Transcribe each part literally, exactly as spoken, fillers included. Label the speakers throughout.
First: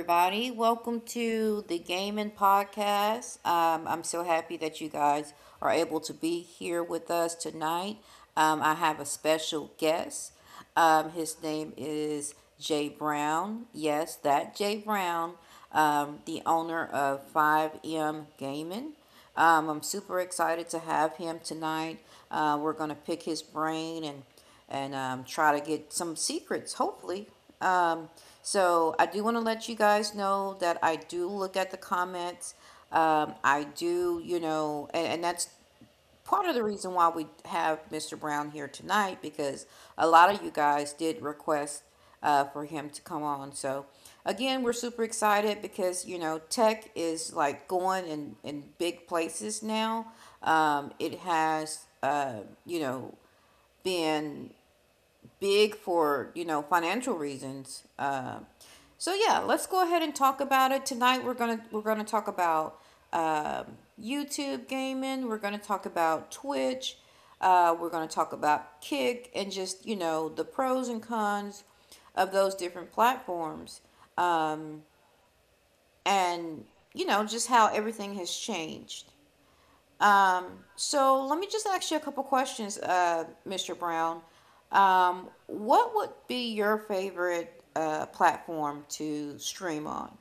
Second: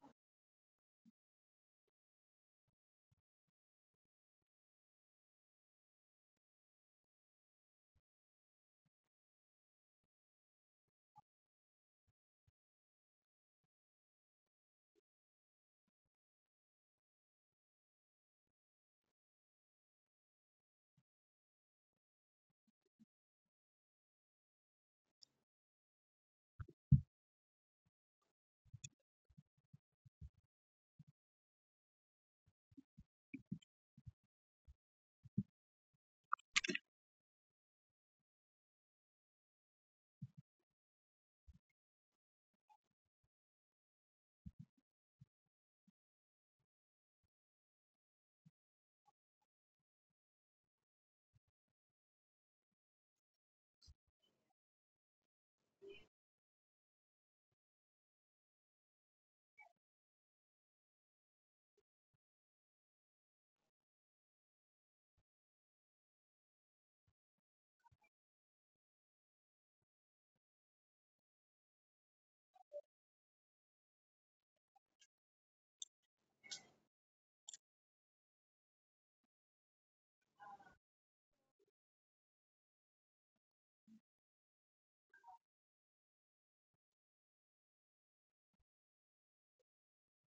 Speaker 1: everybody. Welcome to the Gaming Podcast. Um, I'm so happy that you guys are able to be here with us tonight. Um, I have a special guest. Um, his name is Jay Brown. Yes, that Jay Brown, um, the owner of five M Gaming. Um, I'm super excited to have him tonight. Uh, we're going to pick his brain and and um, try to get some secrets, hopefully. Um, so I do want to let you guys know that I do look at the comments. Um, I do, you know, and, and that's part of the reason why we have mister Brown here tonight because a lot of you guys did request uh, for him to come on. So again, we're super excited because you know tech is like going in in big places now. Um, it has, uh, you know, been big for you know financial reasons. Uh, so yeah, let's go ahead and talk about it tonight. We're gonna we're gonna talk about um YouTube gaming. We're gonna talk about Twitch. Uh, we're gonna talk about Kick and just you know the pros and cons of those different platforms, um, and you know just how everything has changed. Um, so let me just ask you a couple questions, uh, mister Brown. Um, what would be your favorite uh, platform to stream on?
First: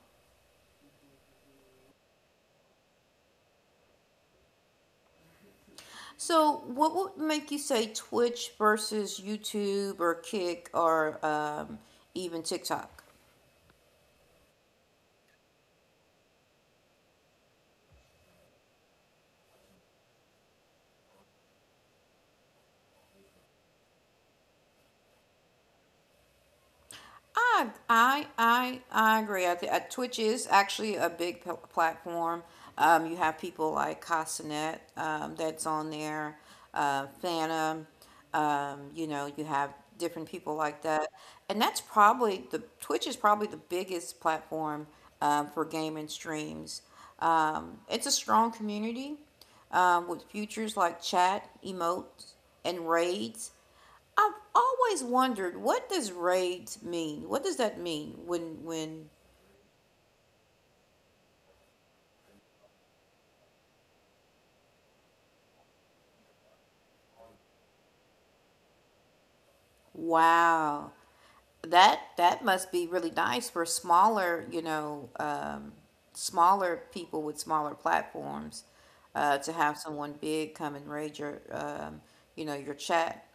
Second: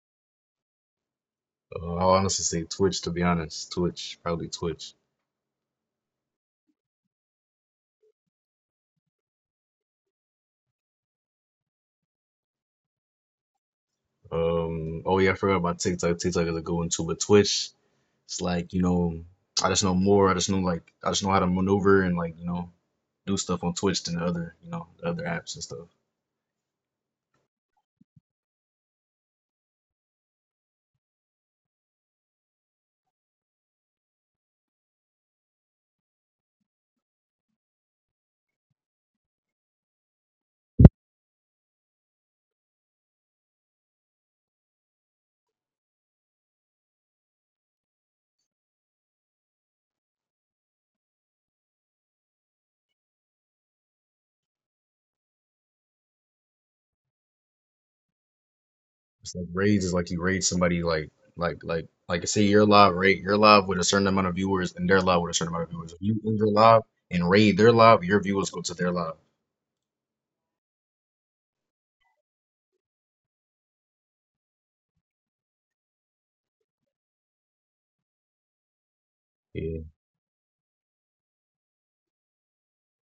Speaker 2: Uh, I honestly say Twitch, to be honest. Twitch, probably Twitch.
Speaker 1: So, what would make you say Twitch versus YouTube or Kick or um, even TikTok?
Speaker 2: Um, oh yeah, I forgot about TikTok. TikTok is a good one too, but Twitch, it's like, you know, I just know more. I just know like I just know how to maneuver and like, you know, do stuff on Twitch than the other, you know, the other apps and stuff.
Speaker 1: I I I I agree. I th- uh, Twitch is actually a big p- platform. Um, you have people like Casanet um, that's on there, uh, Phantom. Um, you know, you have different people like that, and that's probably the Twitch is probably the biggest platform um, for gaming streams. Um, it's a strong community um, with features like chat, emotes, and raids. I've always wondered, what does raids mean? What does that mean when when
Speaker 2: It's like raids is like you raid somebody like like like like say you're live, right? You're live with a certain amount of viewers and they're live with a certain amount of viewers. If you enter live and raid their live, your viewers go to their live.
Speaker 1: wow. That that must be really nice for smaller, you know, um, smaller people with smaller platforms, uh, to have
Speaker 2: Yeah,
Speaker 1: someone big come and raid your um, you know, your chat.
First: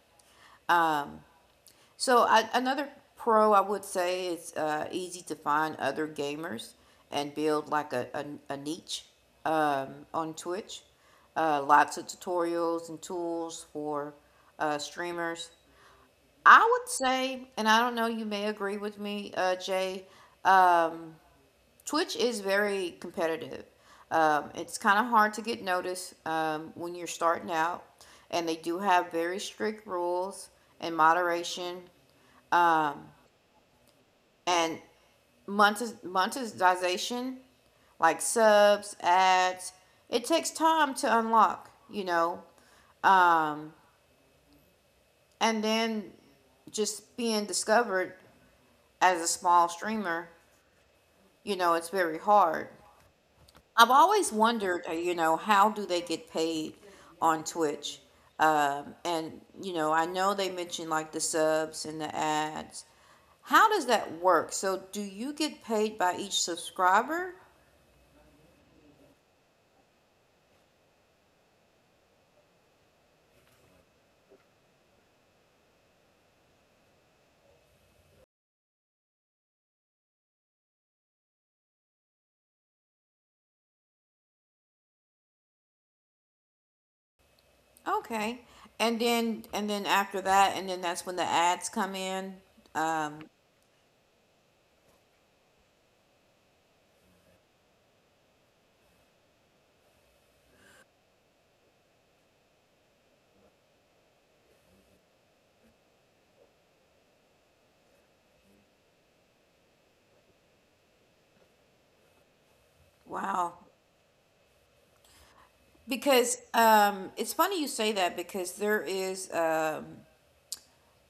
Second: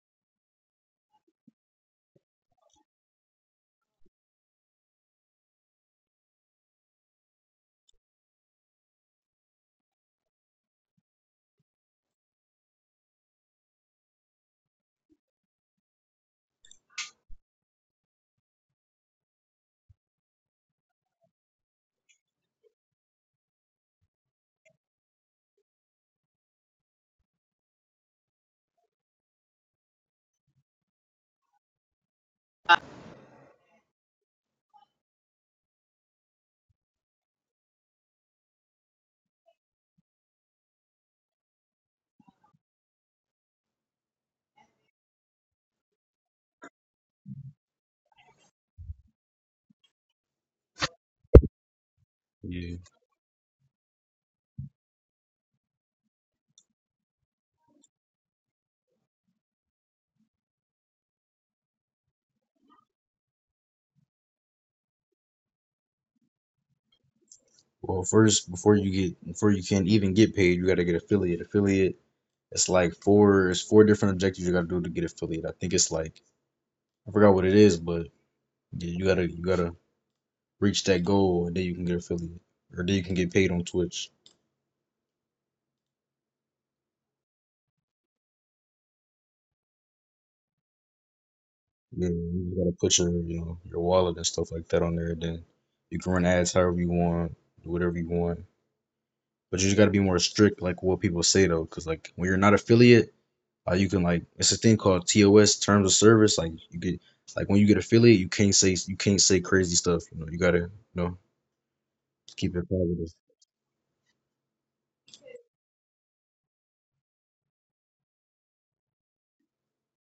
Speaker 1: So I, another pro I would say is uh, easy to find other gamers and build like a, a, a niche um, on Twitch. Uh, lots of tutorials and tools for uh, streamers. I would say, and I don't know, you may agree with me, uh, Jay. Um, Twitch is very competitive. Um, it's kind of hard to get noticed um, when you're starting out, and they do have very strict rules and moderation and monetiz- monetization, like subs, ads, it takes time to unlock, you know. Um, and then Just being discovered as a small streamer, you know, it's very hard.
Speaker 2: yeah.
Speaker 1: I've always wondered, uh, you know, how do they get paid on Twitch? Um, and, you know, I know they mentioned like the subs and the ads. How does that work? So, do you get paid by each subscriber?
Speaker 2: Well, first, before you get before you can even get paid, you gotta get affiliate. Affiliate, it's like four it's four different objectives you gotta do to get affiliate. I think it's like I forgot what it is, but yeah, you gotta you gotta reach that goal and then you can get affiliate. Or then you can get paid on Twitch.
Speaker 1: Okay. And then and then after that and then that's when the ads come in.
Speaker 2: Yeah, you just gotta put your you know your wallet and stuff like that on there. Then you can run ads however you want, do whatever you want. But you just gotta be more strict, like what people say though, because like when you're not affiliate. Uh, you can like it's a thing called T O S, terms of service. Like you get like when you get affiliate, you can't say you can't say crazy stuff. You know, you gotta you know keep
Speaker 1: Wow.
Speaker 2: it positive.
Speaker 1: Because um it's funny you say that because there is um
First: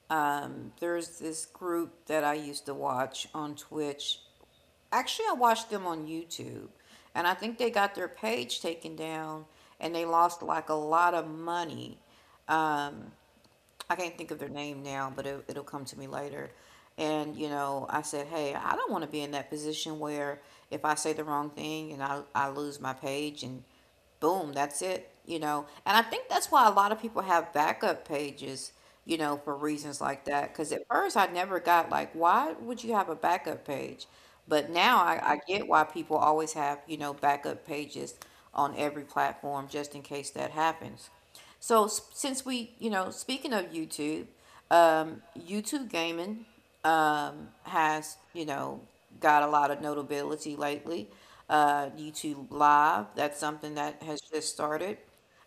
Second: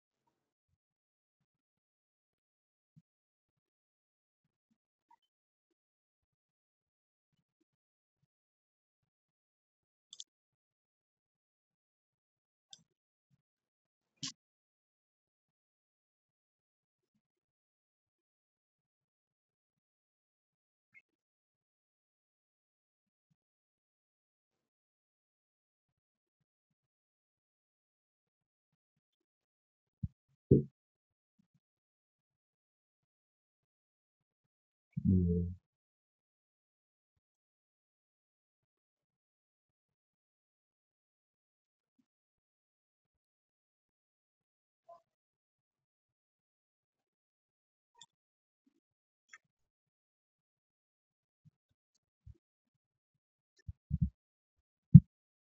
Speaker 1: um there's this group that I used to watch on Twitch. Actually, I watched them on YouTube. And I think they got their page taken down and they lost like a lot of money. Um, I can't think of their name now, but it, it'll come to me later. And, you know, I said, hey, I don't want to be in that position where if I say the wrong thing and I, I lose my page and boom, that's it, you know. And I think that's why a lot of people have backup pages, you know, for reasons like that. Because at first I never got like, why would you have a backup page? But now I,
Speaker 2: Yeah,
Speaker 1: I get why people always have, you know, backup pages on every platform just in case that happens. So, since we, you know, speaking of YouTube, um, YouTube gaming um, has, you know, got a lot of notability lately. Uh, YouTube Live, that's something that has just started.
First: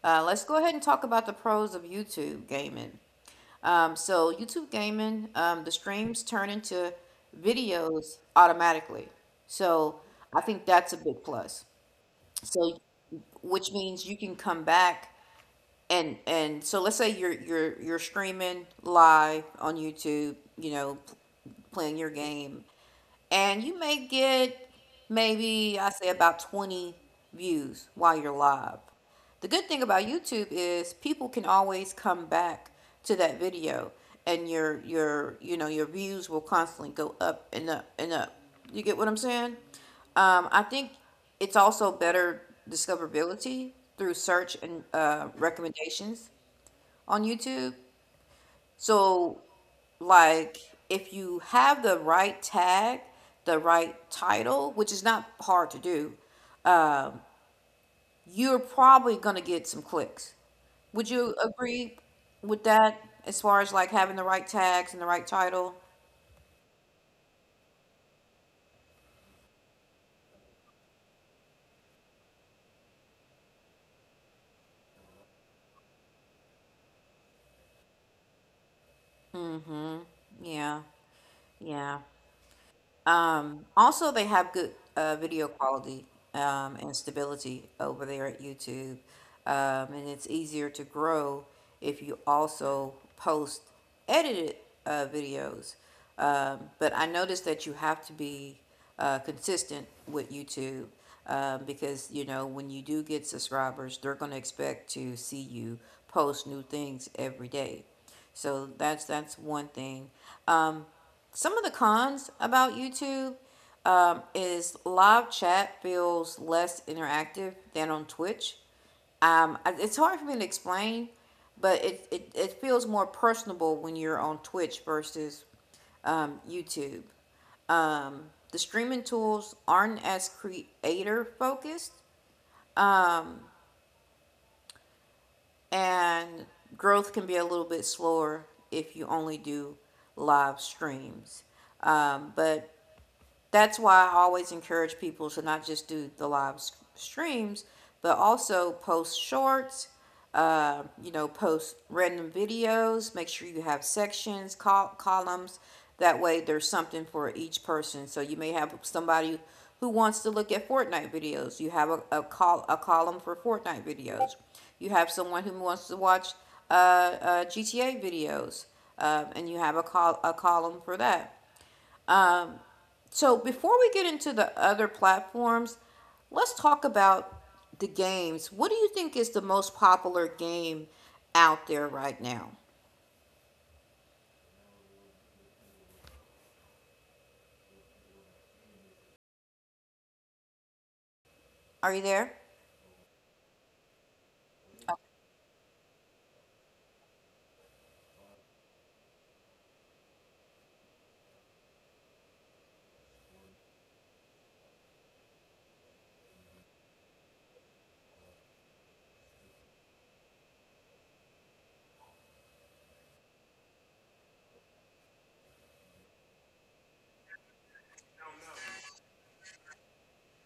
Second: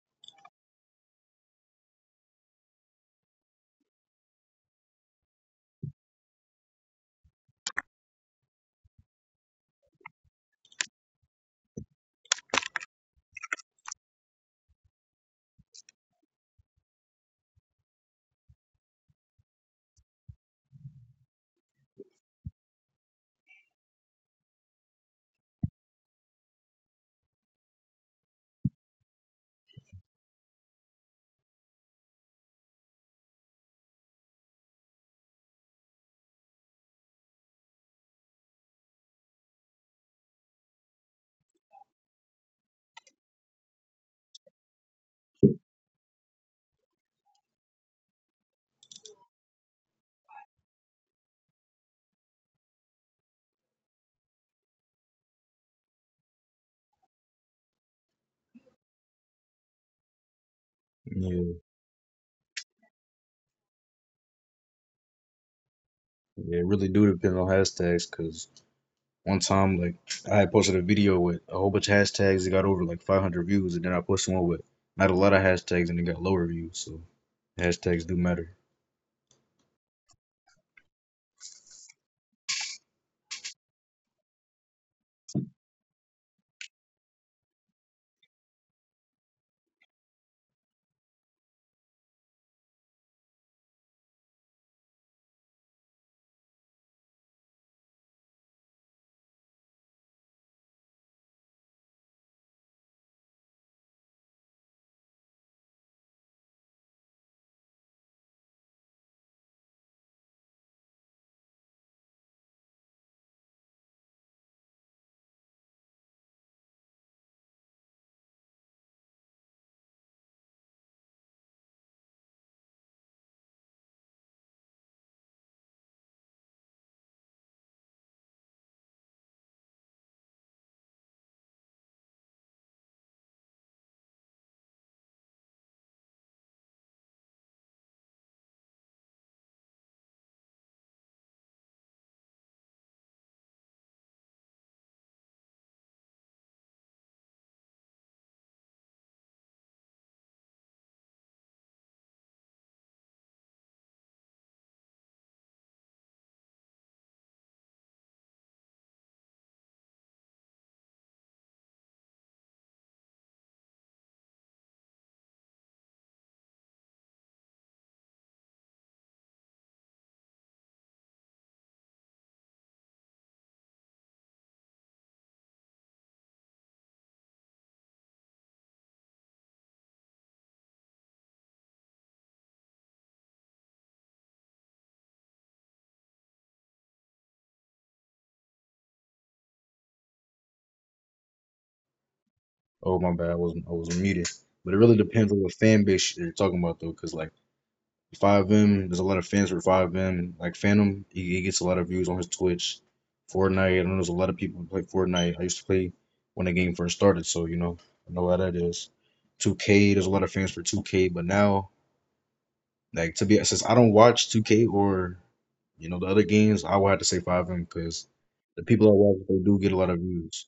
Speaker 1: Uh, let's go ahead and talk about the pros of YouTube gaming. Um, so YouTube gaming, um, the streams turn into videos automatically. So I think that's a big plus. So, which means you can come back and and so let's say you're you're you're streaming live on YouTube, you know, p- playing your game, and you may get maybe I say about twenty views while you're live. The good thing about YouTube is people can always come back to that video and your your you know your views will constantly go up and up and up. You get what I'm saying? Um, I think it's also better discoverability through search and uh, recommendations on YouTube. So, like, if you have the right tag, the right title, which is not hard to do, you're probably going to get some clicks. Would you
Speaker 2: yeah,
Speaker 1: agree with that as far as like having the right tags and the right title?
Speaker 2: yeah. It really do depend on hashtags. Cause one time like I had posted a video with a whole bunch of hashtags. It got over like five hundred views, and then I posted one with not a lot of hashtags, and it got lower views. So hashtags do matter.
Speaker 1: Yeah. Yeah. Um, also, they have good uh, video quality um, and stability over there at YouTube. Um, and it's easier to grow if you also post edited uh, videos. Um, but I noticed that you have to be uh, consistent with YouTube um, because, you know, when you do get subscribers, they're going to expect to see you post new things every day. So that's that's one thing. Some of the cons about YouTube um, is live chat feels less interactive than on Twitch. Um, it's hard for me to explain, but it, it, it feels more personable when you're on Twitch versus um, YouTube. The streaming tools aren't as creator focused, and growth can be a little bit slower if you only do live streams. Um, but That's why I always encourage people to not just do the live streams, but also post shorts, uh, you know, post random videos. Make sure you have sections, col- columns. That way, there's something for each person. So you may have somebody who wants to look at Fortnite videos. You have a, a call a column for Fortnite videos. You have someone who wants to watch uh, uh, G T A videos, um, and you have a call a column for that. So before we get into the other platforms, let's talk about the games. What do you think is the most popular game out there right now? Are you there?
Speaker 2: Oh my bad, I was I was muted. But it really depends on what fan base you're talking about though, cause like. five M, there's a lot of fans for five M. Like Phantom, he, he gets a lot of views on his Twitch. Fortnite, I know there's a lot of people who play Fortnite. I used to play when the game first started, so you know, I know how that is. two K, there's a lot of fans for two K, but now, like to be since I don't watch two K or you know the other games, I would have to say five M because the people I watch they do get a lot of views.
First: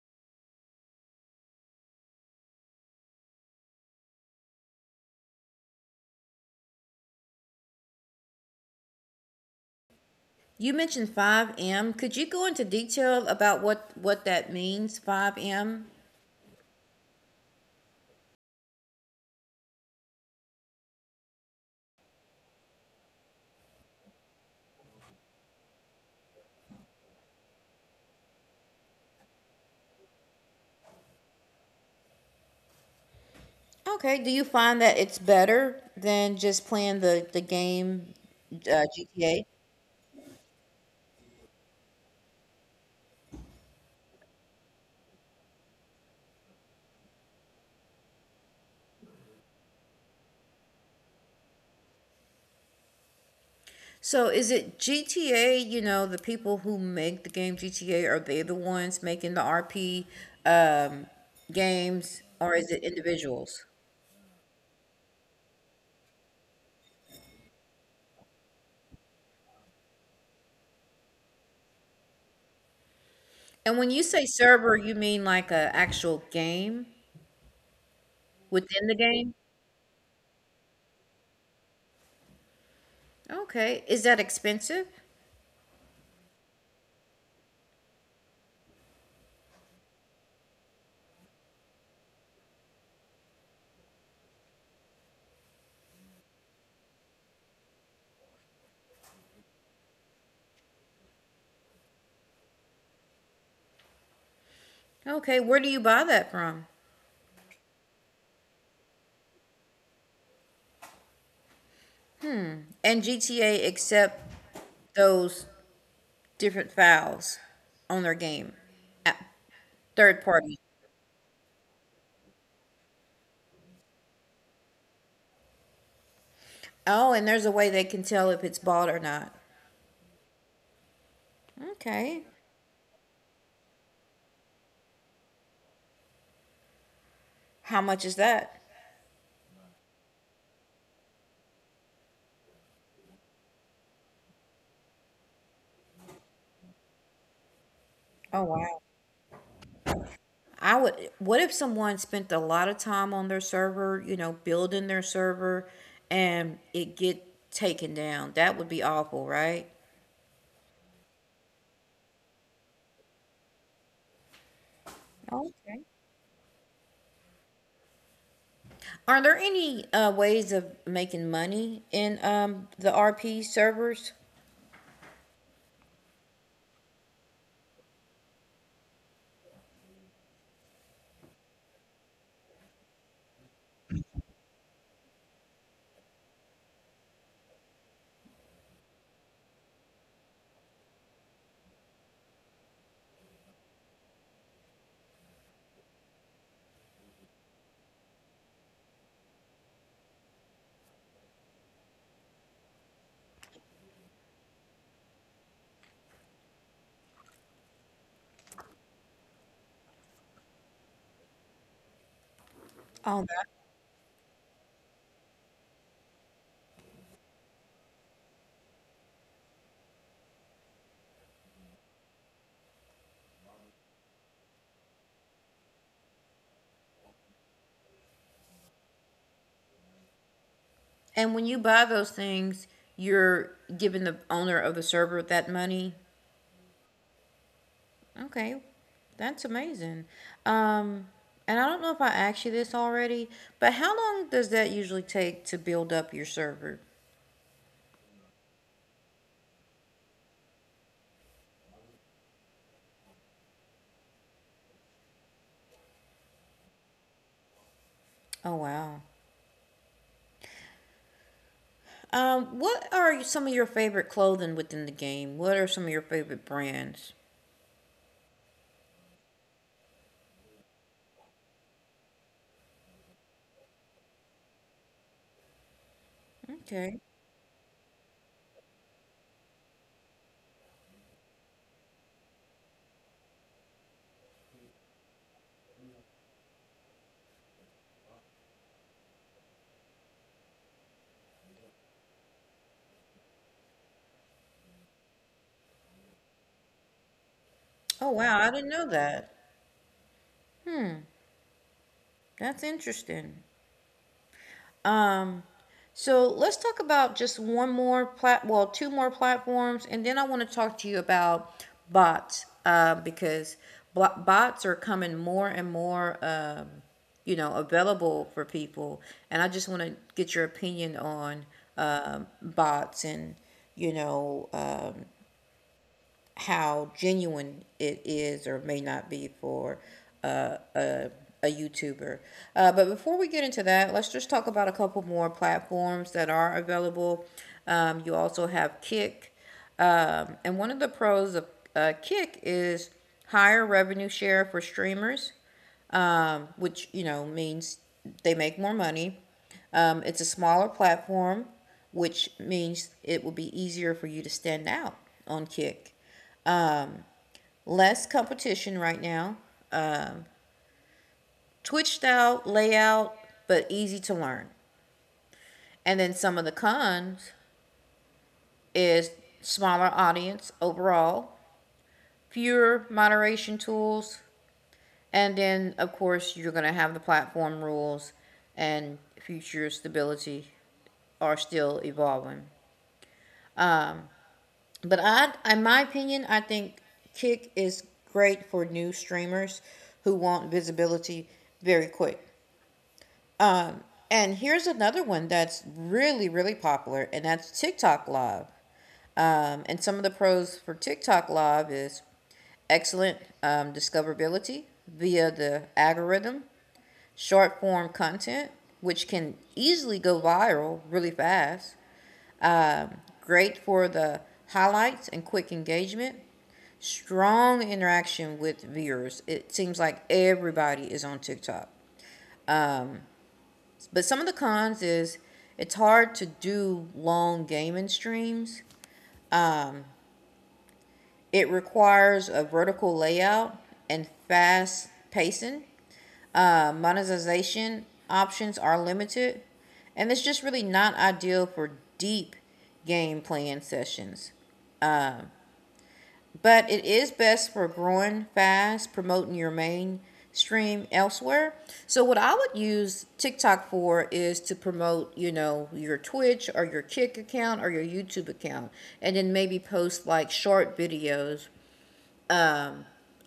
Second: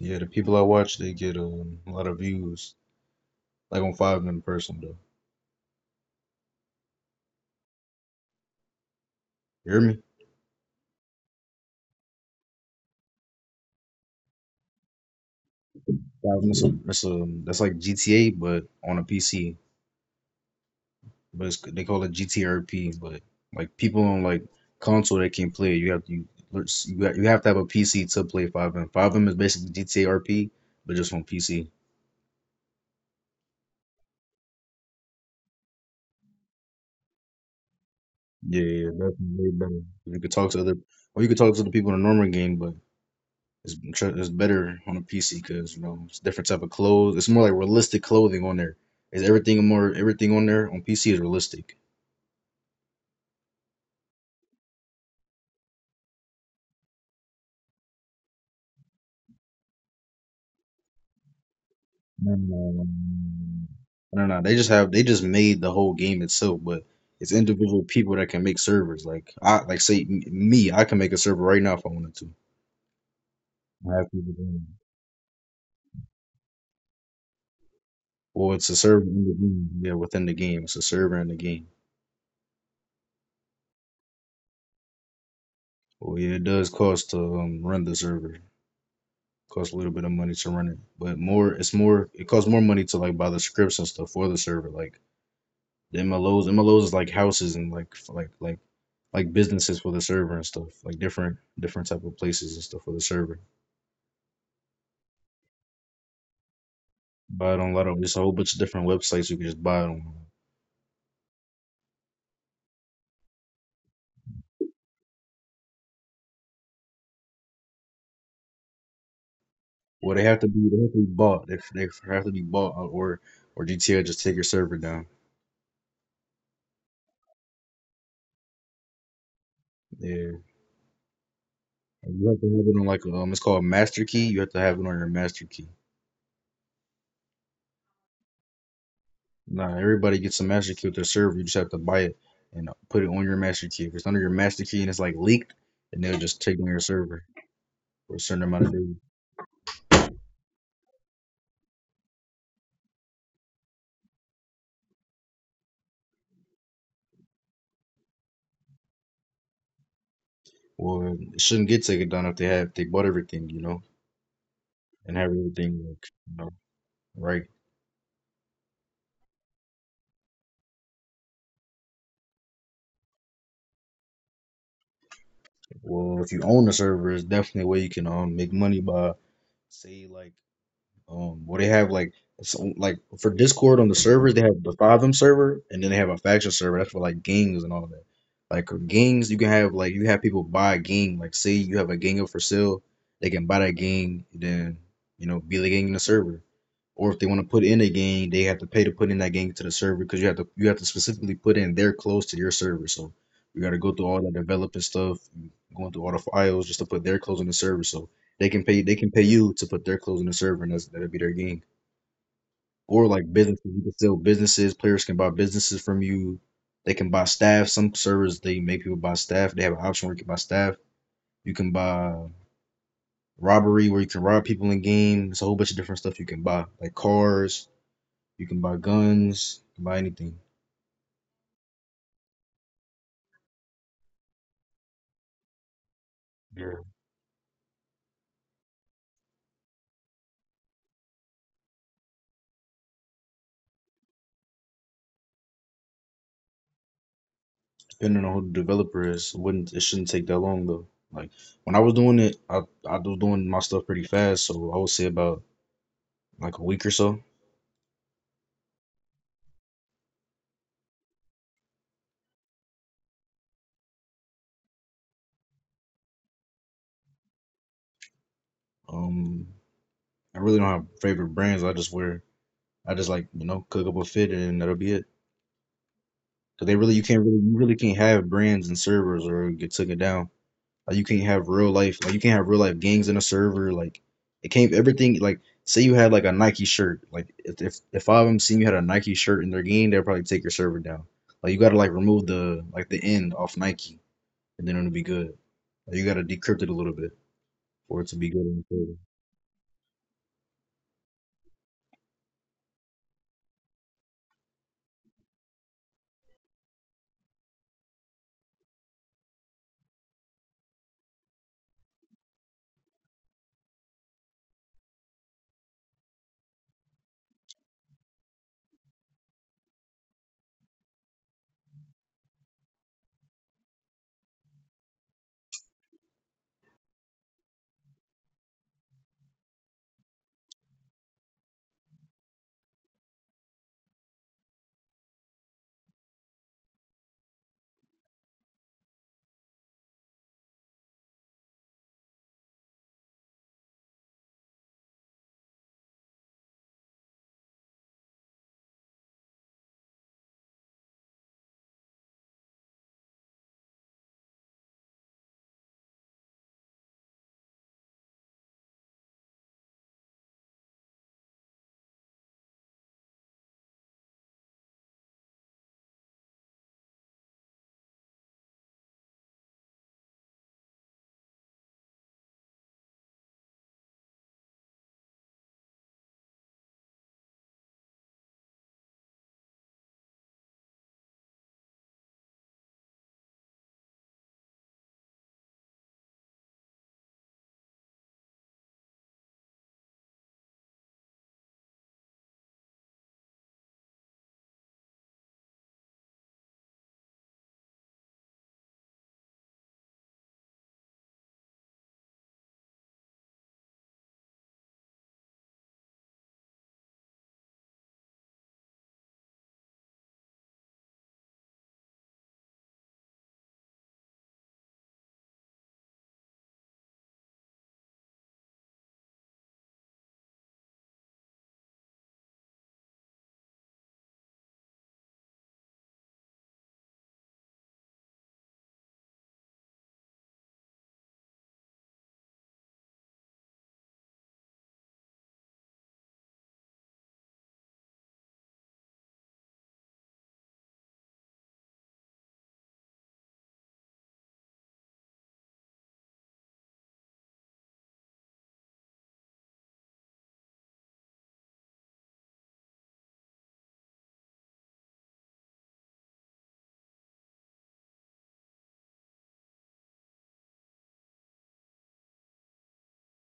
Speaker 2: Yeah, the people I watch they get um, a lot of views, like on five M person though. You hear me?
Speaker 1: You mentioned five M. Could you go into detail about what what that means, five M?
Speaker 2: five M, that's, a, that's a- that's like G T A, but on a P C. But it's, they call it G T R P. But like people on like console that can play it, you have to you you have to have a P C to play five M. five M is basically G T R P, but just on P C.
Speaker 1: Okay, do you find that it's better than just playing the the game,
Speaker 2: Yeah,
Speaker 1: uh,
Speaker 2: yeah, that's
Speaker 1: G T A?
Speaker 2: way better. You could talk to other, or you could talk to the people in the normal game, but it's tr- it's better on a P C because you know it's different type of clothes. It's more like realistic clothing on there. Is everything more everything on there on P C is realistic.
Speaker 1: So is it G T A, you know, the people who make the game G T A, are they the ones making the R P um, games or is it individuals?
Speaker 2: Mm, I don't know. They just have they just made the whole game itself, but it's individual people that can make servers. Like I like say m- me, I can make a server right now if I wanted to.
Speaker 1: And when
Speaker 2: I
Speaker 1: you
Speaker 2: have
Speaker 1: say
Speaker 2: people that-
Speaker 1: server, you mean like a actual game
Speaker 2: Or it's a
Speaker 1: within the
Speaker 2: server in the
Speaker 1: game?
Speaker 2: game. Yeah, within the game, it's a server in the game.
Speaker 1: Okay. Is that expensive?
Speaker 2: Well, yeah, it does cost to um, run the server. Costs a little bit of money to run it, but more it's more it costs more money to like buy the scripts and stuff for the server. Like the M L Os, M L Os is like houses and like f- like like like businesses for the server and stuff, like different different type of places and stuff for the server.
Speaker 1: Okay. Where do you buy that from?
Speaker 2: Buy it on a lot of there's a whole bunch of different websites you can just buy it on.
Speaker 1: And G T A accept those different files on their game at
Speaker 2: Well, they
Speaker 1: third
Speaker 2: have to
Speaker 1: party.
Speaker 2: be they have to be bought. They, they have to be bought, uh, or or G T A just take your server down.
Speaker 1: Oh, and there's a way they can tell if it's bought or not.
Speaker 2: Yeah. And
Speaker 1: Okay.
Speaker 2: you have to have it on like um, it's called a master key. You have to have it on your master key.
Speaker 1: How much is that?
Speaker 2: Nah, everybody gets a master key with their server. You just have to buy it and put it on your master key. If it's under your master key and it's like leaked, then they'll just take on your server for a certain
Speaker 1: Oh,
Speaker 2: amount of
Speaker 1: wow.
Speaker 2: days.
Speaker 1: I would, what if someone spent a lot of time on their server, you know, building their server and it get taken down? That would be awful, right?
Speaker 2: Well, it shouldn't get taken down if they have if they bought everything, you know. And have everything
Speaker 1: Okay.
Speaker 2: like, you know, right.
Speaker 1: Are there any uh, ways of making money in um, the R P servers?
Speaker 2: Well, if you own the server, it's definitely a way you can um make money by say like um well they have like so like for Discord on the servers they have the five M server and then they have a faction server that's for like gangs and all that. Like for gangs, you can have like you have people buy a gang. Like say you have a gang up for sale, they can buy that gang, then you know be the gang in the server. Or if they want to put in a game, they have to pay to put in that game to the server because you have to you have to specifically put in their clothes to your server. So you got to go through all that developing stuff, going through all the files just to put their clothes on the server. So they can pay they can pay you to put their clothes on the server, and that's that'll be their game. Or
Speaker 1: Oh,
Speaker 2: like
Speaker 1: that.
Speaker 2: businesses, you can sell businesses. Players can buy businesses from you. They can buy staff. Some servers they make people buy staff. They have an option where you can buy staff. You can buy robbery where you can rob people in game. There's a whole bunch of different stuff you can buy, like cars you can buy guns, you can buy anything.
Speaker 1: And when you buy those things, you're giving the owner of the server that money?
Speaker 2: Yeah.
Speaker 1: Okay, that's amazing. Um, and I don't know if I asked you this already, but how long does that usually take to build up your server?
Speaker 2: Depending on who the developer is, it wouldn't it shouldn't take that long though. Like when I was doing it, I I was doing my stuff pretty fast, so I would say about like a week or so.
Speaker 1: Oh, wow. Um, what are some of your favorite clothing within the game? What are some of your favorite brands?
Speaker 2: Um, I really don't have favorite brands. I just wear I just like you know cook up a fit and that'll be it. Cause they really
Speaker 1: Okay.
Speaker 2: you can't really you really can't have brands and servers or get taken down. Like you can't have real life, like you can't have real life gangs in a server. Like it can't everything. Like say you had like a Nike shirt. Like if if, if five of them seen you had a Nike shirt in their game, they'll probably take your server down. Like you gotta like remove the like the end off Nike, and then it'll be good. Like, you gotta decrypt it a little bit for it
Speaker 1: Oh,
Speaker 2: to be
Speaker 1: wow,
Speaker 2: good
Speaker 1: I
Speaker 2: in the
Speaker 1: didn't know
Speaker 2: server.
Speaker 1: that. That's interesting. Um, so let's talk about just one more plat, well, two more platforms, and then I want to talk to you about bots, uh, because bots are coming more and more, um, you know, available for people, and I just want to get your opinion on um bots and you know. Um, how genuine it is or may not be for uh, a, a YouTuber. Uh, but before we get into that, let's just talk about a couple more platforms that are available. Um, you also have Kick. Um, and one of the pros of uh, Kick is higher revenue share for streamers, um, which, you know, means they make more money. Um, it's a smaller platform, which means it will be easier for you to stand out on Kick, less competition right now, twitched out layout, but easy to learn. And then some of the cons is smaller audience overall, fewer moderation tools, and then of course you're going to have the platform rules and future stability are still evolving. But I in my opinion, I think Kick is great for new streamers who want visibility very quick. Um, and here's another one that's really, really popular, and that's TikTok Live. Um, and some of the pros for TikTok Live is excellent um, discoverability via the algorithm, short form content, which can easily go viral really fast, great for the highlights and quick engagement, strong interaction with viewers. It seems like everybody is on TikTok. But some of the cons is it's hard to do long gaming streams. It requires a vertical layout and fast pacing. Uh, monetization options are limited, and it's just really not ideal for deep game playing sessions, but it is best for growing fast, promoting your mainstream elsewhere. So what I would use TikTok for is to promote, you know, your Twitch or your Kick account or your YouTube account, and then maybe post like short videos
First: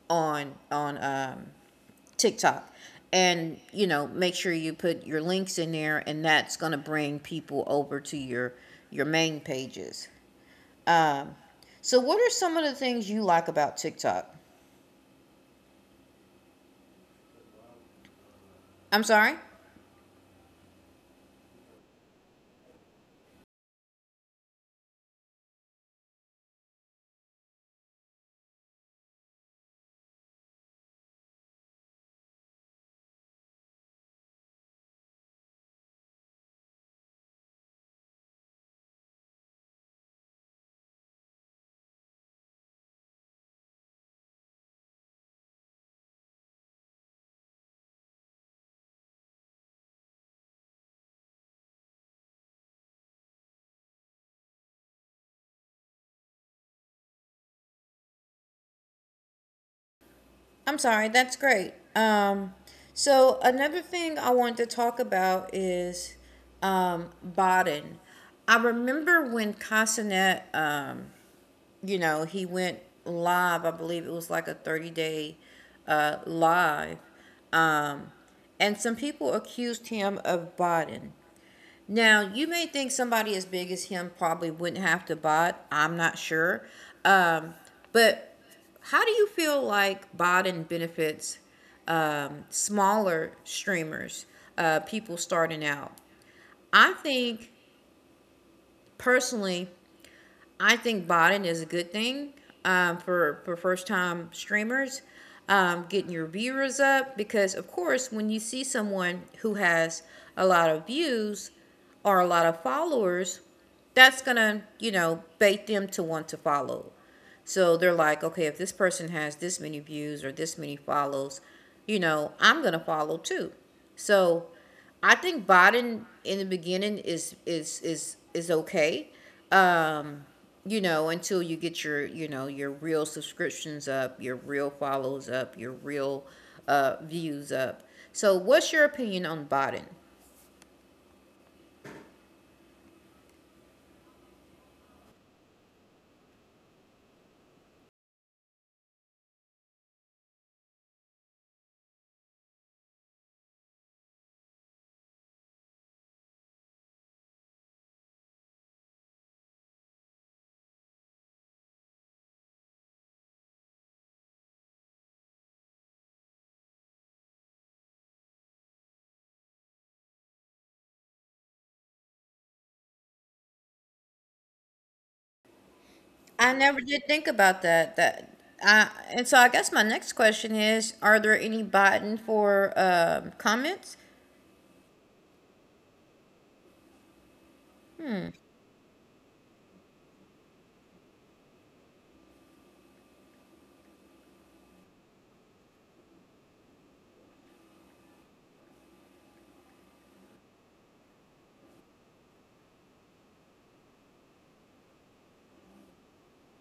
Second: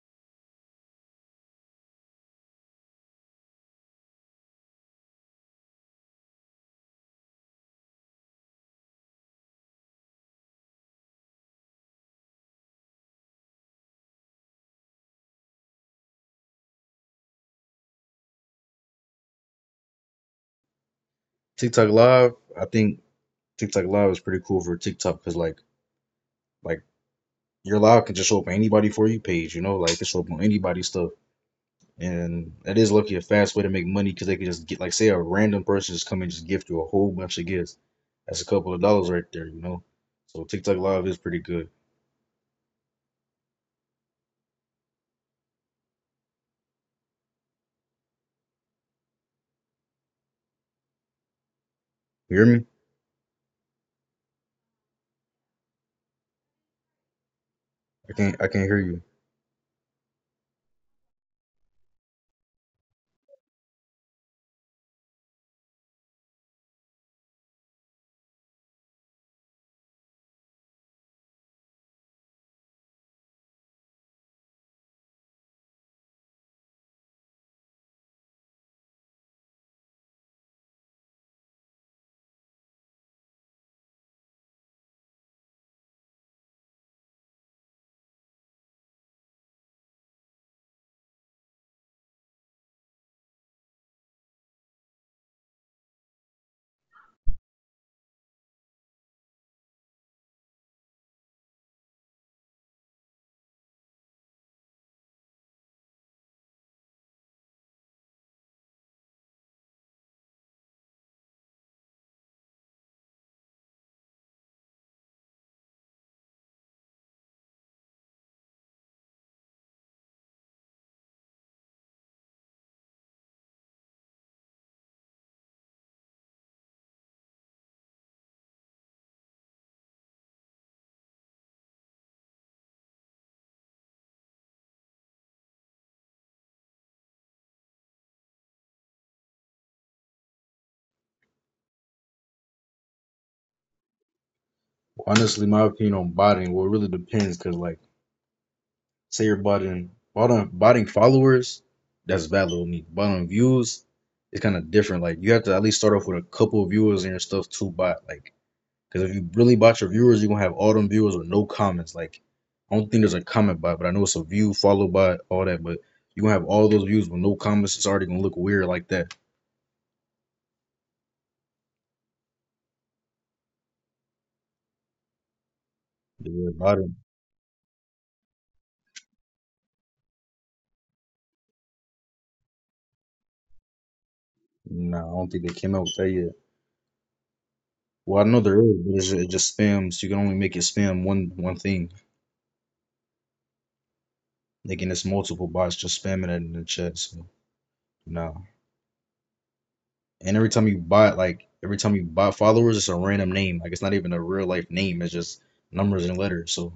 Speaker 1: on on um, TikTok, and you know, make sure you put your links in there, and that's gonna bring people over to your your main pages. So what are some of the things you like about TikTok? I'm sorry.
Speaker 2: TikTok Live, I think TikTok Live is pretty cool for TikTok because like like your live can just show up on anybody for you page. You know, like it show up on anybody's stuff. And that is lucky a fast way to make money because they can just get like say a random person just come and just gift you a whole bunch of gifts. That's a couple of dollars right there, you know. So TikTok Live is pretty good. You hear me? I can't I can't hear you.
Speaker 1: I'm sorry, that's great. Um, so another thing I want to talk about is um, Baden. I remember when Consonet, um, you know, he went live. I believe it was like a thirty day uh, live, and some people accused him of Baden. Now, you may think somebody as big as him probably wouldn't have to bot. I'm not sure. Um, but how do you feel like botting benefits um, smaller streamers, uh, people starting out? I think personally, I think botting is a good thing um, for for first time streamers, um, getting your viewers up, because of course when you see someone who has a lot of views or a lot of followers, that's gonna, you know, bait them to want to follow. So they're like, okay, if this person has this many views or this many follows, you know, I'm gonna follow too. So I think Biden in the beginning is is is is okay. Um, you know, until you get your, you know, your real subscriptions up, your real follows up, your real uh, views up. So, what's your opinion on Biden?
Speaker 2: Well, honestly, my opinion on botting, well, it really depends because like say you're botting botting botting followers, that's valid with me. Botting views is kind of different. Like you have to at least start off with a couple of viewers and your stuff to bot. Like because if you really bot your viewers, you're gonna have all them viewers with no comments. Like I don't think there's a comment bot, but I know it's a view followed by all that. But you're gonna have all those views with no comments. It's already gonna look weird like that. Yeah,
Speaker 1: I
Speaker 2: I
Speaker 1: never did think about that. That I, and so I guess my next question is: are there any Biden for um, comments?
Speaker 2: nah, I don't think they came out with that yet. Well, I know there is, but it's, it just spams. You can only make it spam one one thing. Like and it's multiple bots just spamming it in the chat. So nah. And every time you buy like every time you buy followers, it's a random name. Like it's not even a real life name. It's just numbers and letters. So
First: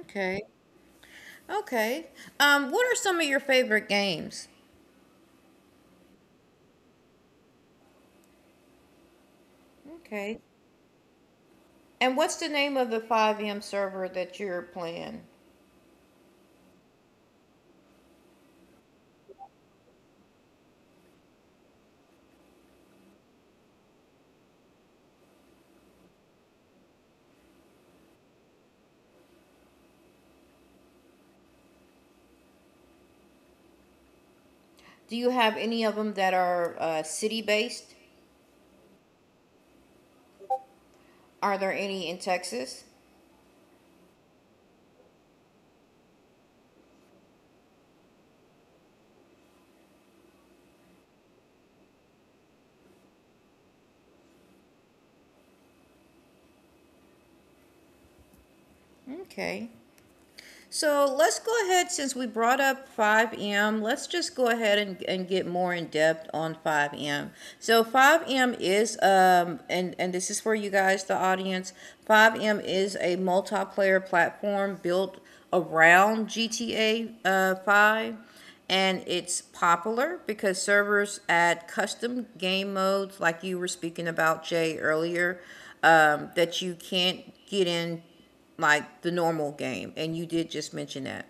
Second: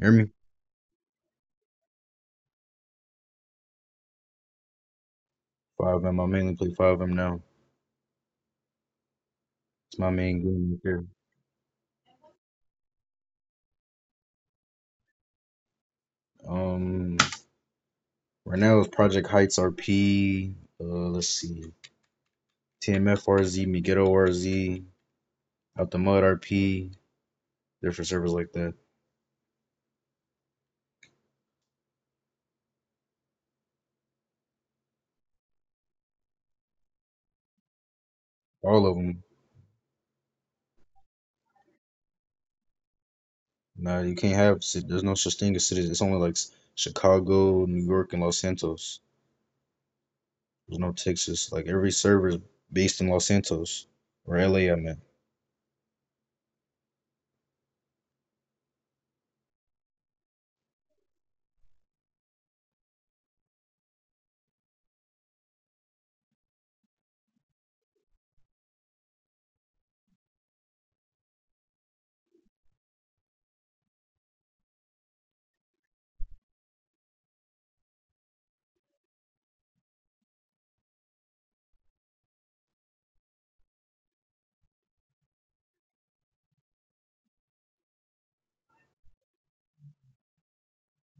Speaker 2: hear me.
Speaker 1: okay. Um, what are some of your favorite games?
Speaker 2: Five M. I mainly play Five M now. It's my
Speaker 1: Okay.
Speaker 2: main game right here.
Speaker 1: And what's the name of the five M server that you're playing?
Speaker 2: Um, right now it's Project Heights R P. Uh, let's see, TMF RZ, Megiddo RZ, Out the Mud R P, different servers like that.
Speaker 1: Do you have any of them that are uh, city based?
Speaker 2: All of them.
Speaker 1: Are there any in Texas?
Speaker 2: Nah, you can't have. There's no such thing as cities. It's only like Chicago, New York, and Los Santos. There's no Texas. Like every server is based in Los Santos or L A. I mean,
Speaker 1: Okay. So let's go ahead, since we brought up five M, let's just go ahead and, and get more in depth on five M. So five M is, um, and, and this is for you guys, the audience, five M is a multiplayer platform built around G T A, uh, five. And it's popular because servers add custom game modes, like you were speaking about, Jay, earlier, um, that you can't get in like the normal game, and you did just mention that.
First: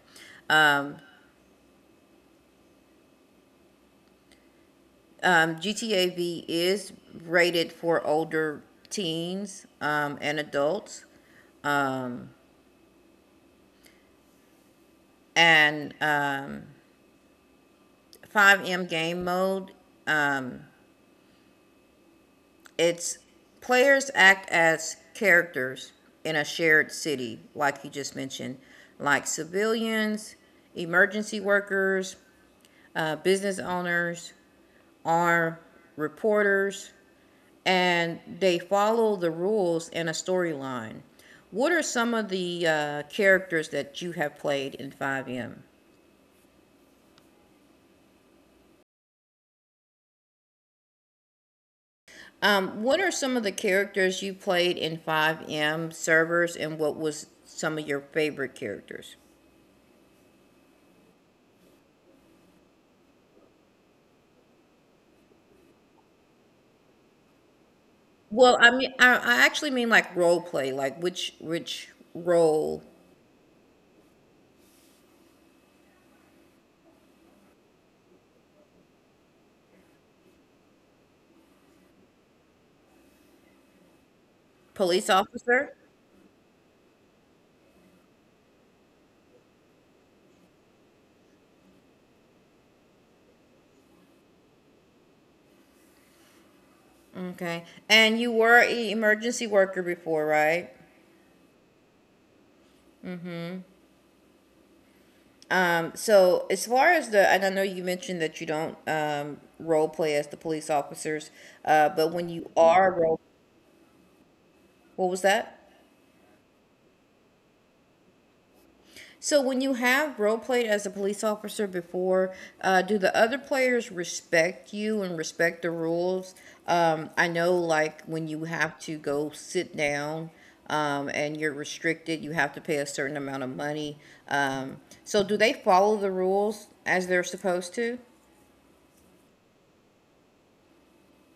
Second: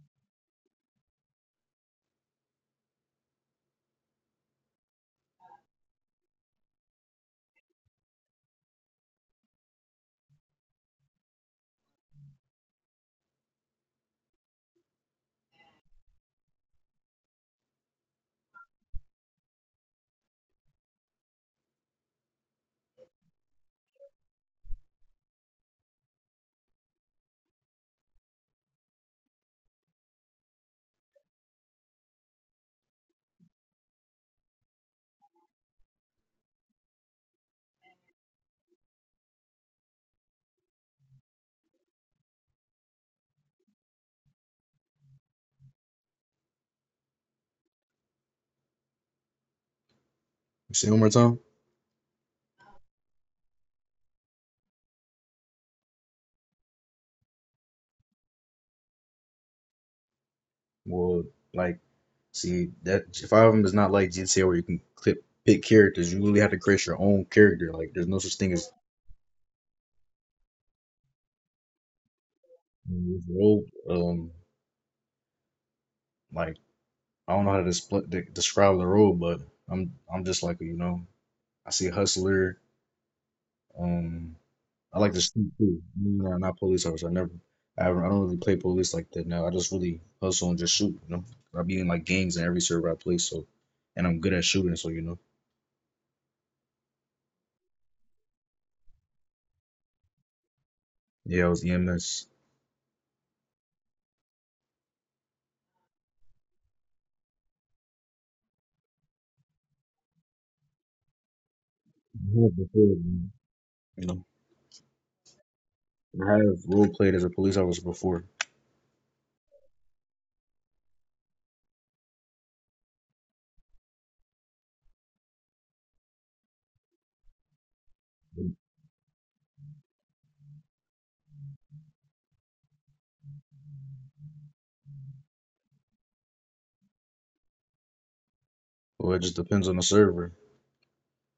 Speaker 1: Um, um, G T A V is rated for older teens um, and adults, and um, five M game mode. Um, it's players act as characters in a shared city, like you just mentioned, like civilians, emergency workers, uh, business owners, our reporters, and they follow the rules and a storyline. What are some of the uh, characters that you have played in five M?
Speaker 2: You say it one more time.
Speaker 1: Um, what are some of the characters you played in five M servers, and what was some of your favorite characters?
Speaker 2: Well, like, see that five of them is not like G T A where you can clip pick characters. You really have to create your own character. Like, there's no such thing
Speaker 1: Well,
Speaker 2: as
Speaker 1: I mean, I, I actually mean like role play, like which which role?
Speaker 2: role. Um, like I don't know how to displ- de- describe the role, but I'm I'm just, like you know, I see hustler. Um, I like
Speaker 1: Police
Speaker 2: to shoot
Speaker 1: officer?
Speaker 2: too. No, I'm not police officer. I never. I haven't, I don't really play police like that now. I just really hustle and just shoot. You know, I be in like gangs and every server I play. So, and I'm good at shooting. So you know,
Speaker 1: Okay. And you were an emergency worker before, right?
Speaker 2: yeah, I was E M S.
Speaker 1: So, as far as the, and I know you mentioned that you don't um, role play as the police officers, uh, but when you are role,
Speaker 2: You know.
Speaker 1: what was that?
Speaker 2: I have role played as a police officer before.
Speaker 1: So, when you have role played as a police officer before, uh, do the other players respect you and respect the rules? Um, I know, like, when you have to go sit down um, and you're restricted, you have to pay a certain amount of money. Um, so, do they follow the rules as they're supposed to?
Speaker 2: Well, it just depends on the server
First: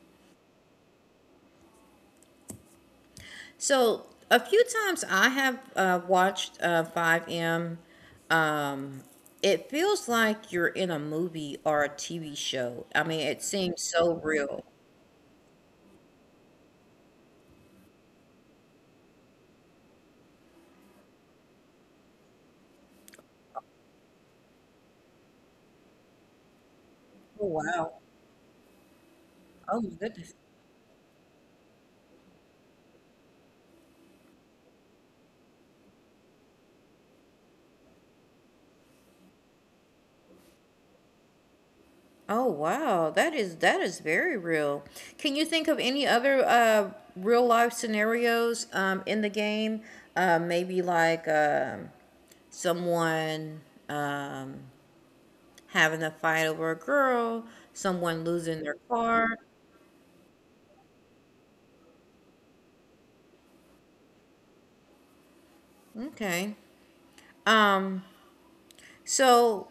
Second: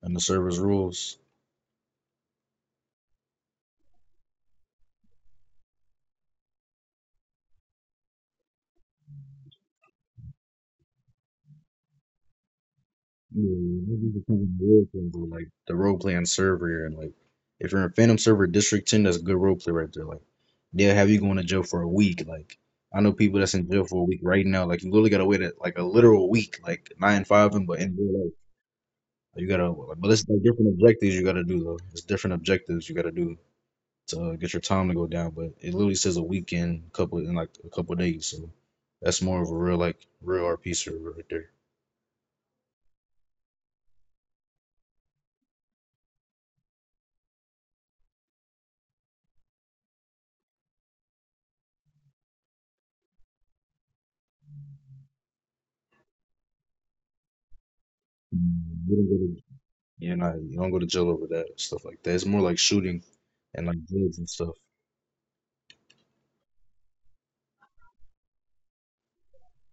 Speaker 2: and the server's rules.
Speaker 1: So a few times I have uh, watched uh, five M. Um, it feels like you're in a movie or a T V show. I mean, it
Speaker 2: Yeah,
Speaker 1: seems
Speaker 2: it just
Speaker 1: so
Speaker 2: depends on the
Speaker 1: real.
Speaker 2: role playing, but, like the role playing server you're in. Like if you're in Phantom Server District Ten, that's a good role play right there. Like they'll have you going to jail for a week. Like I know people that's in jail for a week right now. Like you literally gotta wait a, like a literal week, like nine
Speaker 1: Oh
Speaker 2: five and but in
Speaker 1: wow.
Speaker 2: real life. You gotta,
Speaker 1: Oh my
Speaker 2: but it's
Speaker 1: goodness.
Speaker 2: like different objectives you gotta do though. It's different objectives you gotta do to uh, get your time to go down. But it literally says a weekend, couple in like a couple days. So that's more of a real like real R P server right there.
Speaker 1: Oh wow. That is, that is very real. Can you think of any other uh, real life scenarios um, in the game? Uh, maybe like um, someone um, having a fight over a girl, someone losing their
Speaker 2: You don't go
Speaker 1: car.
Speaker 2: to- You're not you don't go to jail over that stuff like that. It's more like shooting and like drugs and stuff,
Speaker 1: Okay. Um, so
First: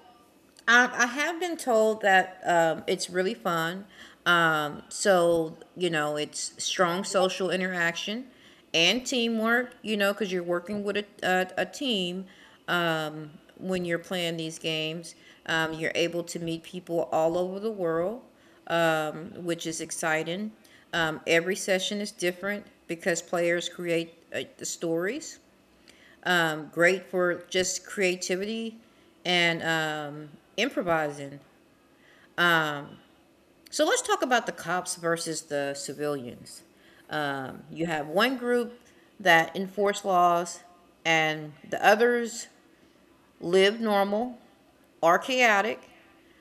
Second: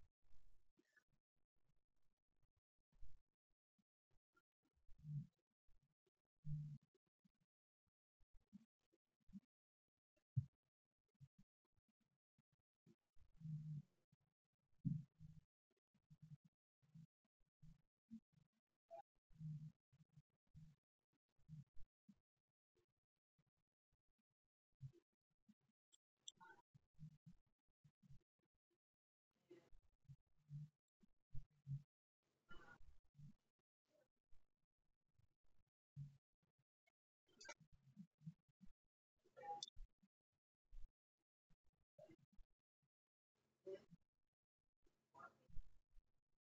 Speaker 1: I, I have been told that um, it's really fun. Um, so, you know, it's strong social interaction and teamwork, you know, because you're working with a, a, a team um, when you're playing these games. Um, you're able to meet people all over the world, um, which is exciting. Um, every session is different because players create uh, the stories, um, great for just creativity and um, improvising. So let's talk about the cops versus the civilians. Um, you have one group that enforce laws, and the others live normal or chaotic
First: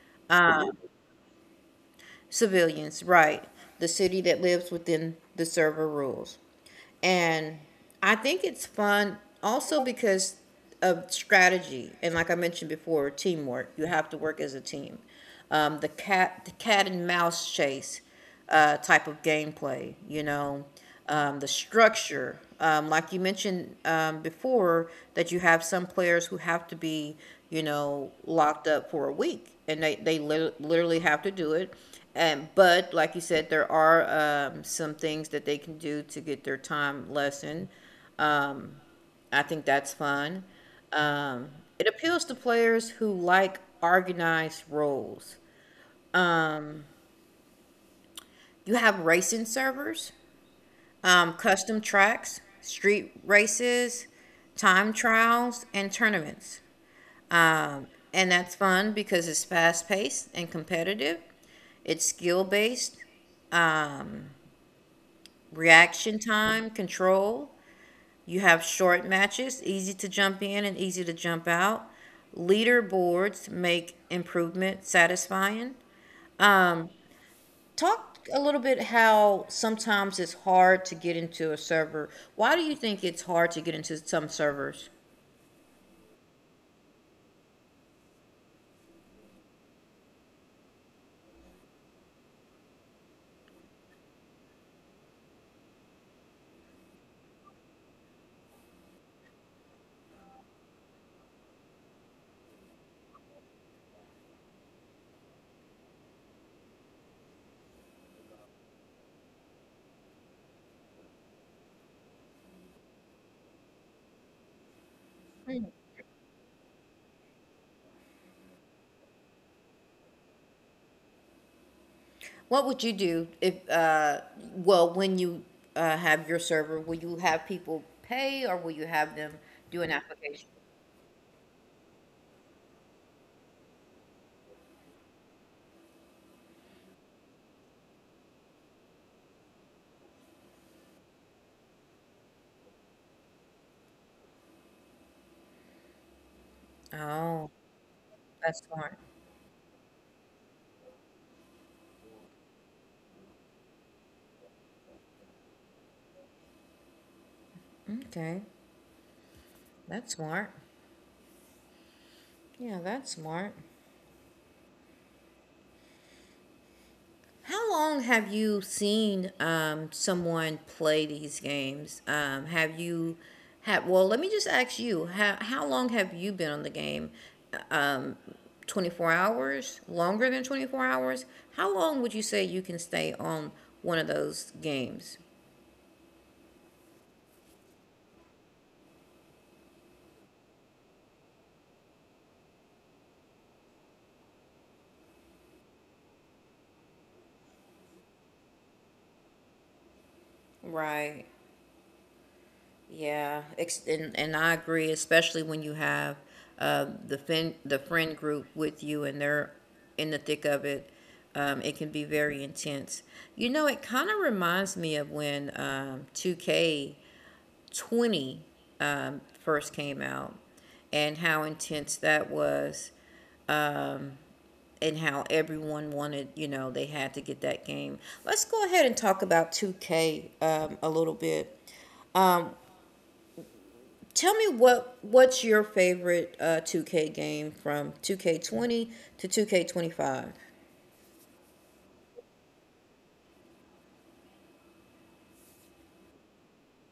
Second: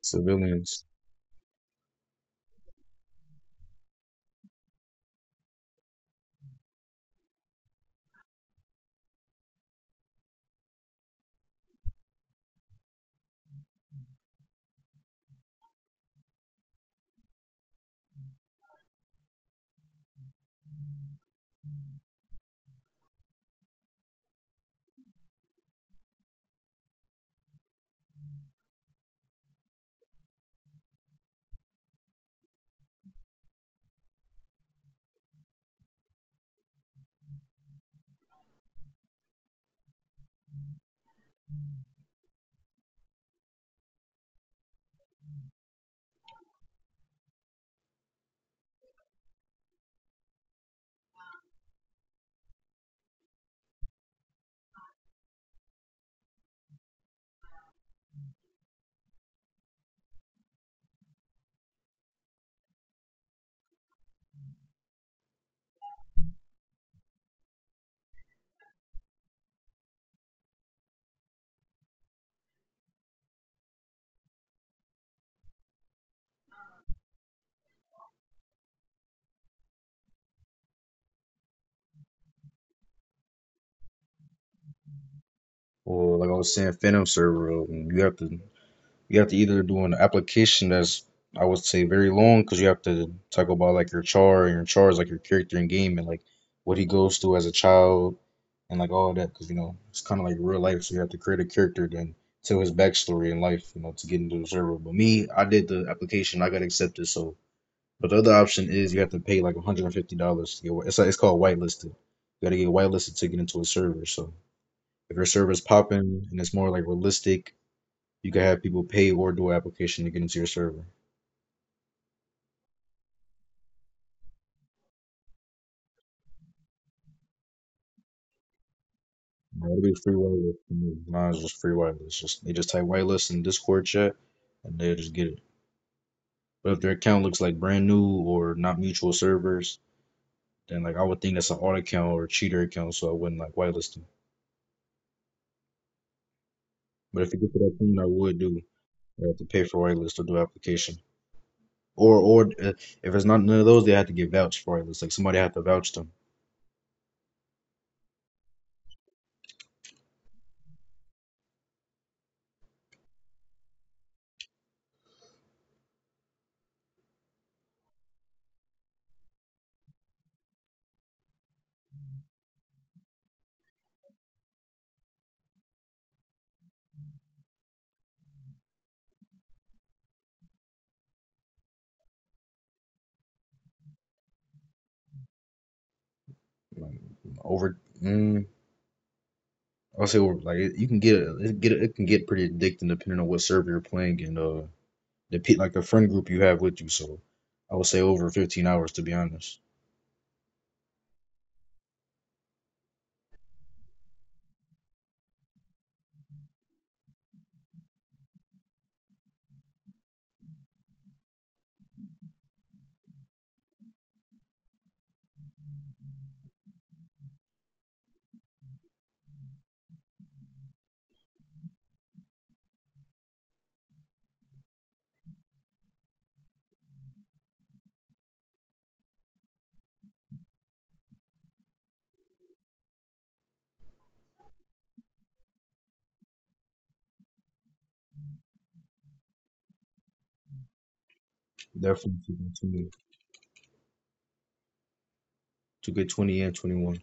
Speaker 2: civilians.
Speaker 1: civilians, right? The city that lives within the server rules. And I think it's fun also because of strategy and, like I mentioned before, teamwork. You have to work as a team. Um, the cat the cat and mouse chase uh, type of gameplay, you know, um, the structure. Um, like you mentioned um, before, that you have some players who have to be, you know, locked up for a week and they, they lit- literally have to do it. And, but like you said, there are um, some things that they can do to get their time lessened. I think that's fun. Um, it appeals to players who like organized roles. You have racing servers, um, custom tracks, street races, time trials, and tournaments. Um, and that's fun because it's fast paced and competitive. It's skill based, um, reaction time, control. You have short matches, easy to jump in and easy to jump out. Leaderboards make improvement satisfying. Talk a little bit how sometimes it's hard to get into a server. Why do you think it's hard to get into some servers?
Speaker 2: Or like I was saying, Phantom server. uh, You have to. You have to either do an application that's I would say very long because you have to talk about like your char, and your char is like your character in game, and like what he goes through as a child and like all that, because you know it's kind of like real life, so you have to create a character then tell his backstory in life, you know, to get into the server. But me, I did the application, I got accepted so. But the other option is you have to pay like a hundred fifty dollars to get it's like, it's called whitelisted. You got to get whitelisted to get into a server. So if your server's popping and it's more like realistic you can have people pay or do an application to get into your server.
Speaker 1: What would you do if, uh, well, when you uh, have your server, will you have people pay or will you have them
Speaker 2: Now, it'll
Speaker 1: do an
Speaker 2: be free
Speaker 1: application?
Speaker 2: whitelist for me. Mine's just free whitelist. Just they just type whitelist in Discord chat, and they will just get it. But if their account looks like brand new or not mutual servers, then like I would think that's an alt account or a cheater account, so I wouldn't like whitelist them. But if it
Speaker 1: Oh,
Speaker 2: gets to that point, I would
Speaker 1: that's
Speaker 2: do
Speaker 1: smart.
Speaker 2: I have to pay for whitelist or do application. Or or uh, if it's not none of those, they have to get vouched for whitelist. Like somebody have to vouch them.
Speaker 1: Okay, that's smart. Yeah, that's smart. How long have you seen um, someone play these games? Um, have you had, well, let me just ask you, how, how long have you been on the game? Uh, Um, twenty-four hours? Longer than twenty-four hours? How long would you say you can stay on one of those games?
Speaker 2: Like over. Mm, I'll say well, like it, you can get a- it get a- it can get pretty addicting depending on what server you're playing and uh the pe- like the friend group you have with you. So I would say over fifteen hours to be honest.
Speaker 1: Right. Yeah, ex- and and I agree, especially when you have uh, the fin the friend group with you and they're in the thick of it. Um, it can be very intense. You know, it kind of reminds me of when um, two K twenty um, first came out and how intense that was and how everyone wanted, you know, they had to get that game. Let's go ahead and talk about two K um, a little bit. Tell me what what's your favorite uh, two K game from two K twenty to two K twenty-five,
Speaker 2: Definitely to get twenty, to get 20 and twenty one.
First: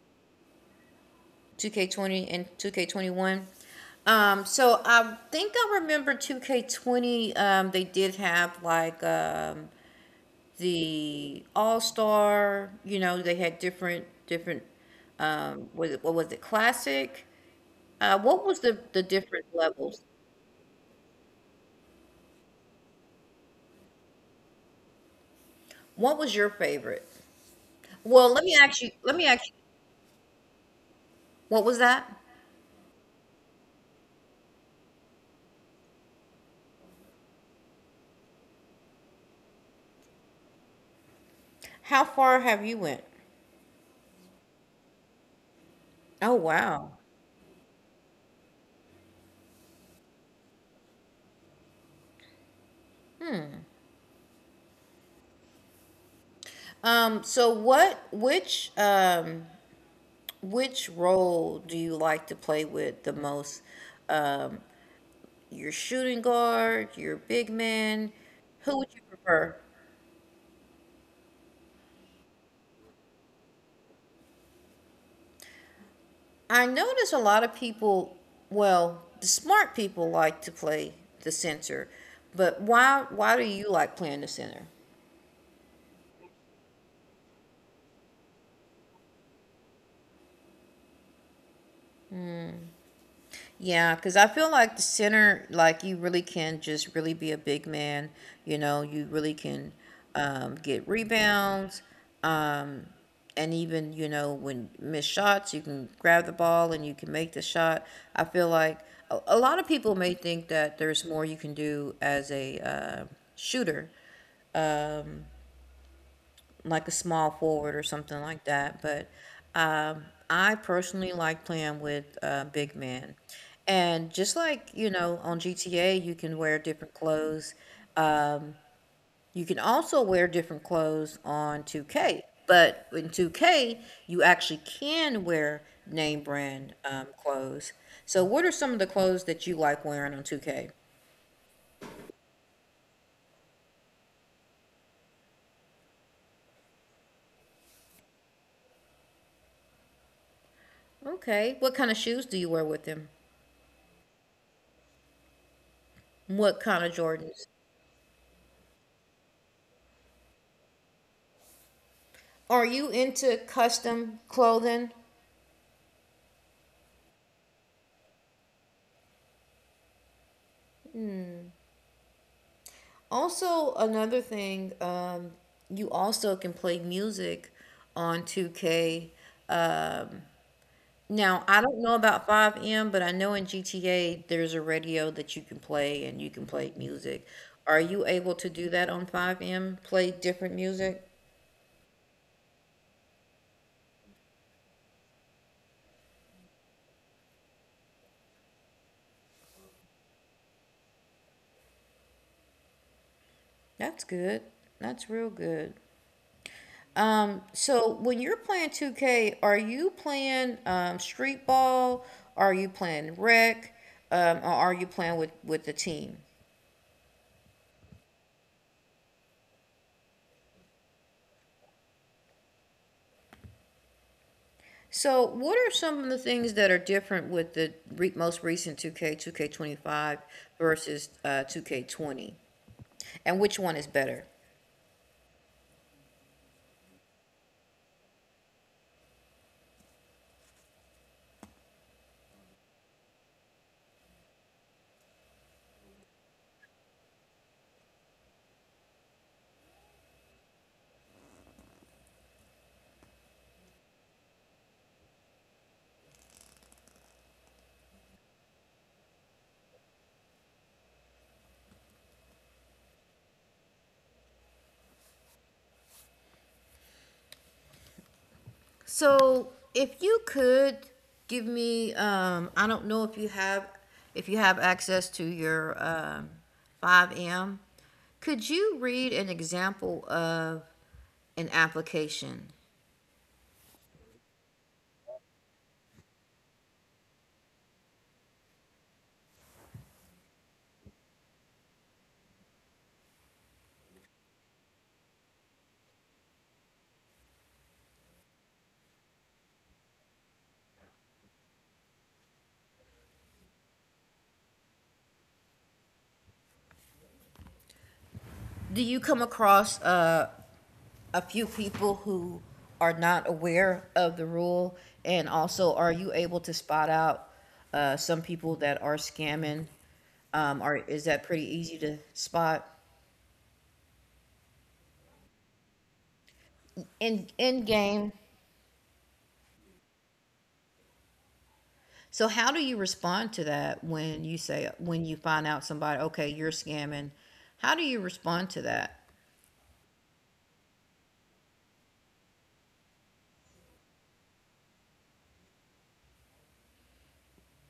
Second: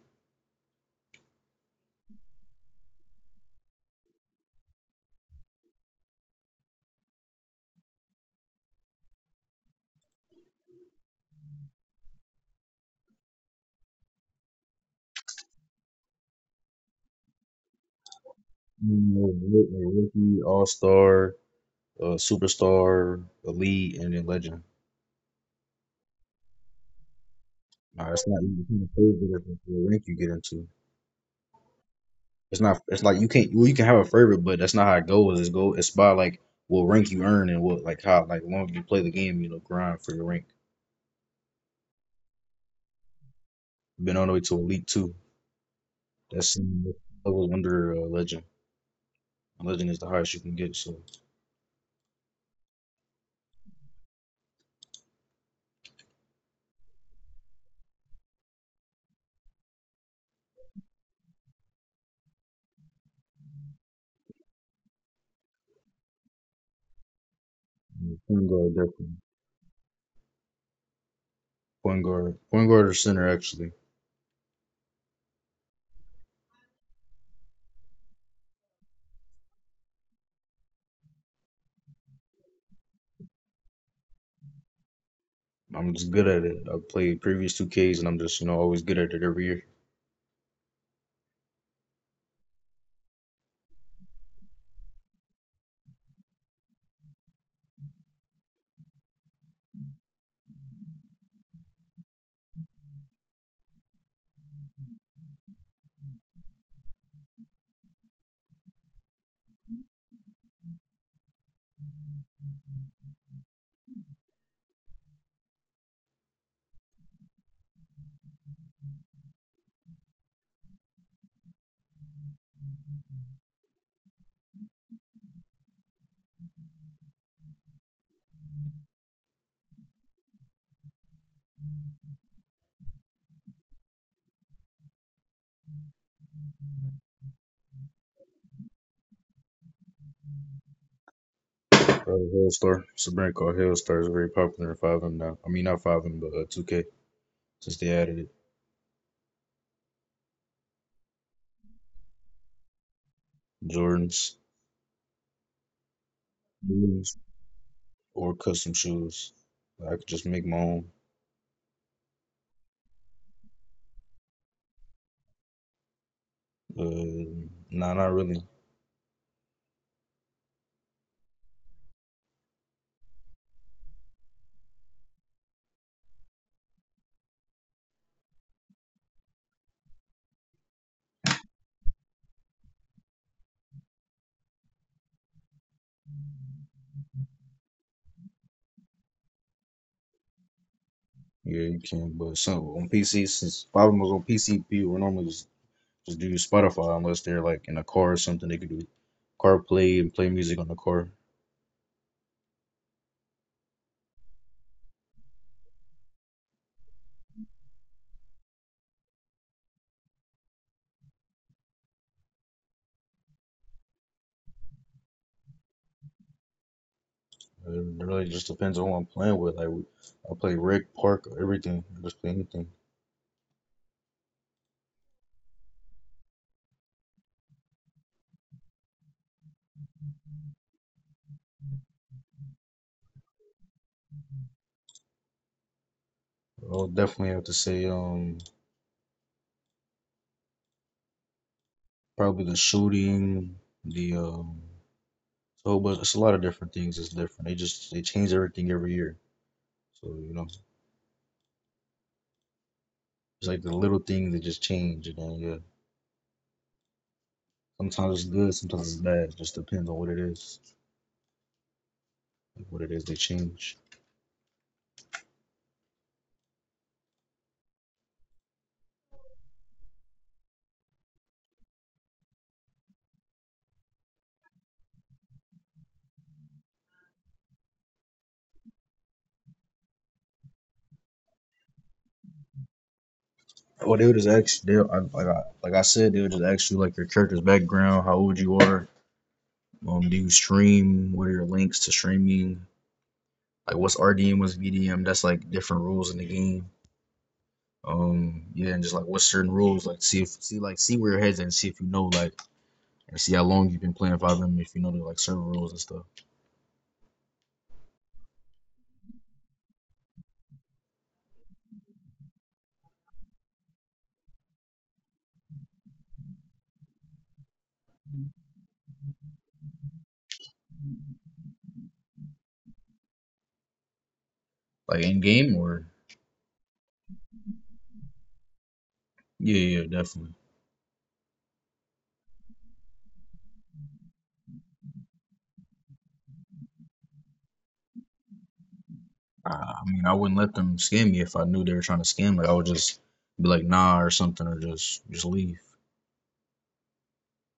Speaker 1: two K twenty and two K twenty-one. Um, so I think I remember two K twenty. Um, they did have like um, the All Star. You know, they had different different. Um, was it what was it, classic? Uh, what was the the different levels?
Speaker 2: Rookie, All Star, uh, Superstar, Elite, and then Legend.
Speaker 1: What was your favorite?
Speaker 2: Nah,
Speaker 1: Well,
Speaker 2: it's
Speaker 1: let
Speaker 2: not
Speaker 1: me
Speaker 2: even
Speaker 1: ask you.
Speaker 2: kind of
Speaker 1: Let me ask you.
Speaker 2: favorite if it's the rank you get into.
Speaker 1: What was that?
Speaker 2: It's not. It's like you can't. Well, you can have a favorite, but that's not how it goes. It's go. It's by like what rank you earn and what like how like long you play the game. You know, grind for your rank.
Speaker 1: How far have you went?
Speaker 2: Been all the way to Elite Two.
Speaker 1: Oh
Speaker 2: That's
Speaker 1: wow.
Speaker 2: level under uh, Legend. Legend is the highest you can get. So
Speaker 1: Um, so what which um which role do you like to play with the most? Um, your shooting guard, your big man,
Speaker 2: mm, point
Speaker 1: who
Speaker 2: guard
Speaker 1: would you
Speaker 2: definitely.
Speaker 1: prefer?
Speaker 2: Point guard, point guard or center actually.
Speaker 1: I notice a lot of people, well, the smart people like to play the center, but why why do you like playing the center?
Speaker 2: I'm just good at it. I played previous two Ks and I'm just, you know, always good at it every year.
Speaker 1: Yeah, because I feel like the center, like you really can just really be a big man. You know, you really can um, get rebounds. Um, and even, you know, when miss shots, you can grab the ball and you can make the shot. I feel like a, a lot of people may think that there's more you can do as a uh, shooter, like a small forward or something like that. But um, I personally like playing with uh, big men. And just like, you know, on G T A, you can wear different clothes. Um, you can also wear different clothes on two K. But in two K, you actually can wear name brand um, clothes. So, what are some of the clothes that you like wearing on two K?
Speaker 2: Uh, Hailstar, it's a brand called Hailstar. It's very popular in five M now. I mean not five M but uh, two K since they added it.
Speaker 1: Okay. What kind of shoes do you wear with them?
Speaker 2: Jordans,
Speaker 1: What kind of
Speaker 2: blues,
Speaker 1: Jordans?
Speaker 2: or custom shoes. I could just make my own.
Speaker 1: Are you into custom clothing?
Speaker 2: Uh, nah, not really.
Speaker 1: Also, another thing, um, you also can play music on two K. Um, Now, I don't know about five M, but I know in G T A there's a radio that you can play and you can play music. Are you able to do that on five M? Play different music?
Speaker 2: Yeah, you can. But so on P C, since a lot of them was on P C, people would normally just, just do Spotify unless they're like in a car or something. They could do CarPlay and play music on the car.
Speaker 1: That's good. That's real good. Um, so when you're playing two K, are you playing um, street ball? Are you playing rec? Um, or are you playing with, with the team?
Speaker 2: Uh, It really just depends on what I'm playing with. Like I play Rick Park, everything. I just play anything.
Speaker 1: So what are some of the things that are different with the re- most recent two K, two K twenty-five versus uh, two K twenty? And which one is better?
Speaker 2: I'll definitely have to say um probably the shooting, the um so but it's a lot of different things. It's different. They just they change everything every year. So you know it's like the little things that just change and then yeah. Sometimes it's good, sometimes it's bad. It just depends on what it is, like what it is they change.
Speaker 1: So, if you could give me, um, I don't know if you have, if you have access to your um, five M, could you read an example of an application?
Speaker 2: Or they would just ask, they I, like I like I said, they would just ask you like your character's background, how old you are, um, do you stream, what are your links to streaming, like what's R D M, what's V D M. That's like different rules in the game. Um, yeah, and just like what's certain rules, like see if see like see where your head's at, and see if you know like and see how long you've been playing five M, if you know the like certain rules and stuff.
Speaker 1: Do you come across uh, a few people who are not aware of the rule? And also, are you able to spot out uh, some people that are scamming? Um, or is that pretty easy to spot?
Speaker 2: Like in game or
Speaker 1: In in game.
Speaker 2: yeah, yeah, definitely.
Speaker 1: So how do you respond to that when you say when you find out somebody, okay, you're scamming? How do you respond to that?
Speaker 2: I I mean, I wouldn't let them scam me if I knew they were trying to scam me. I would just be like, nah, or something, or just just leave.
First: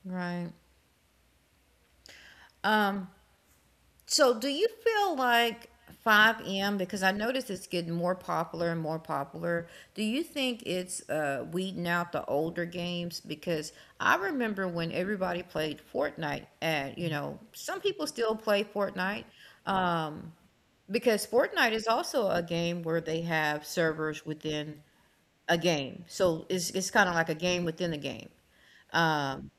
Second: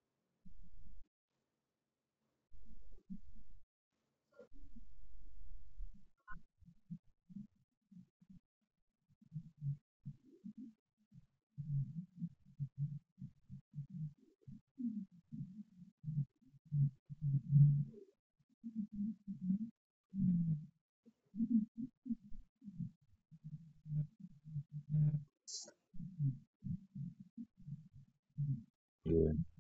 Speaker 1: Right. Um so do you feel like five M, because I notice it's getting more popular and more popular. Do you think it's uh weeding out the older games? Because I remember when everybody played Fortnite, and you know, some people still play Fortnite. Um because Fortnite is also a game where they have servers within a game. So it's it's kind of like a game within a game.
Speaker 2: Yeah,
Speaker 1: Um,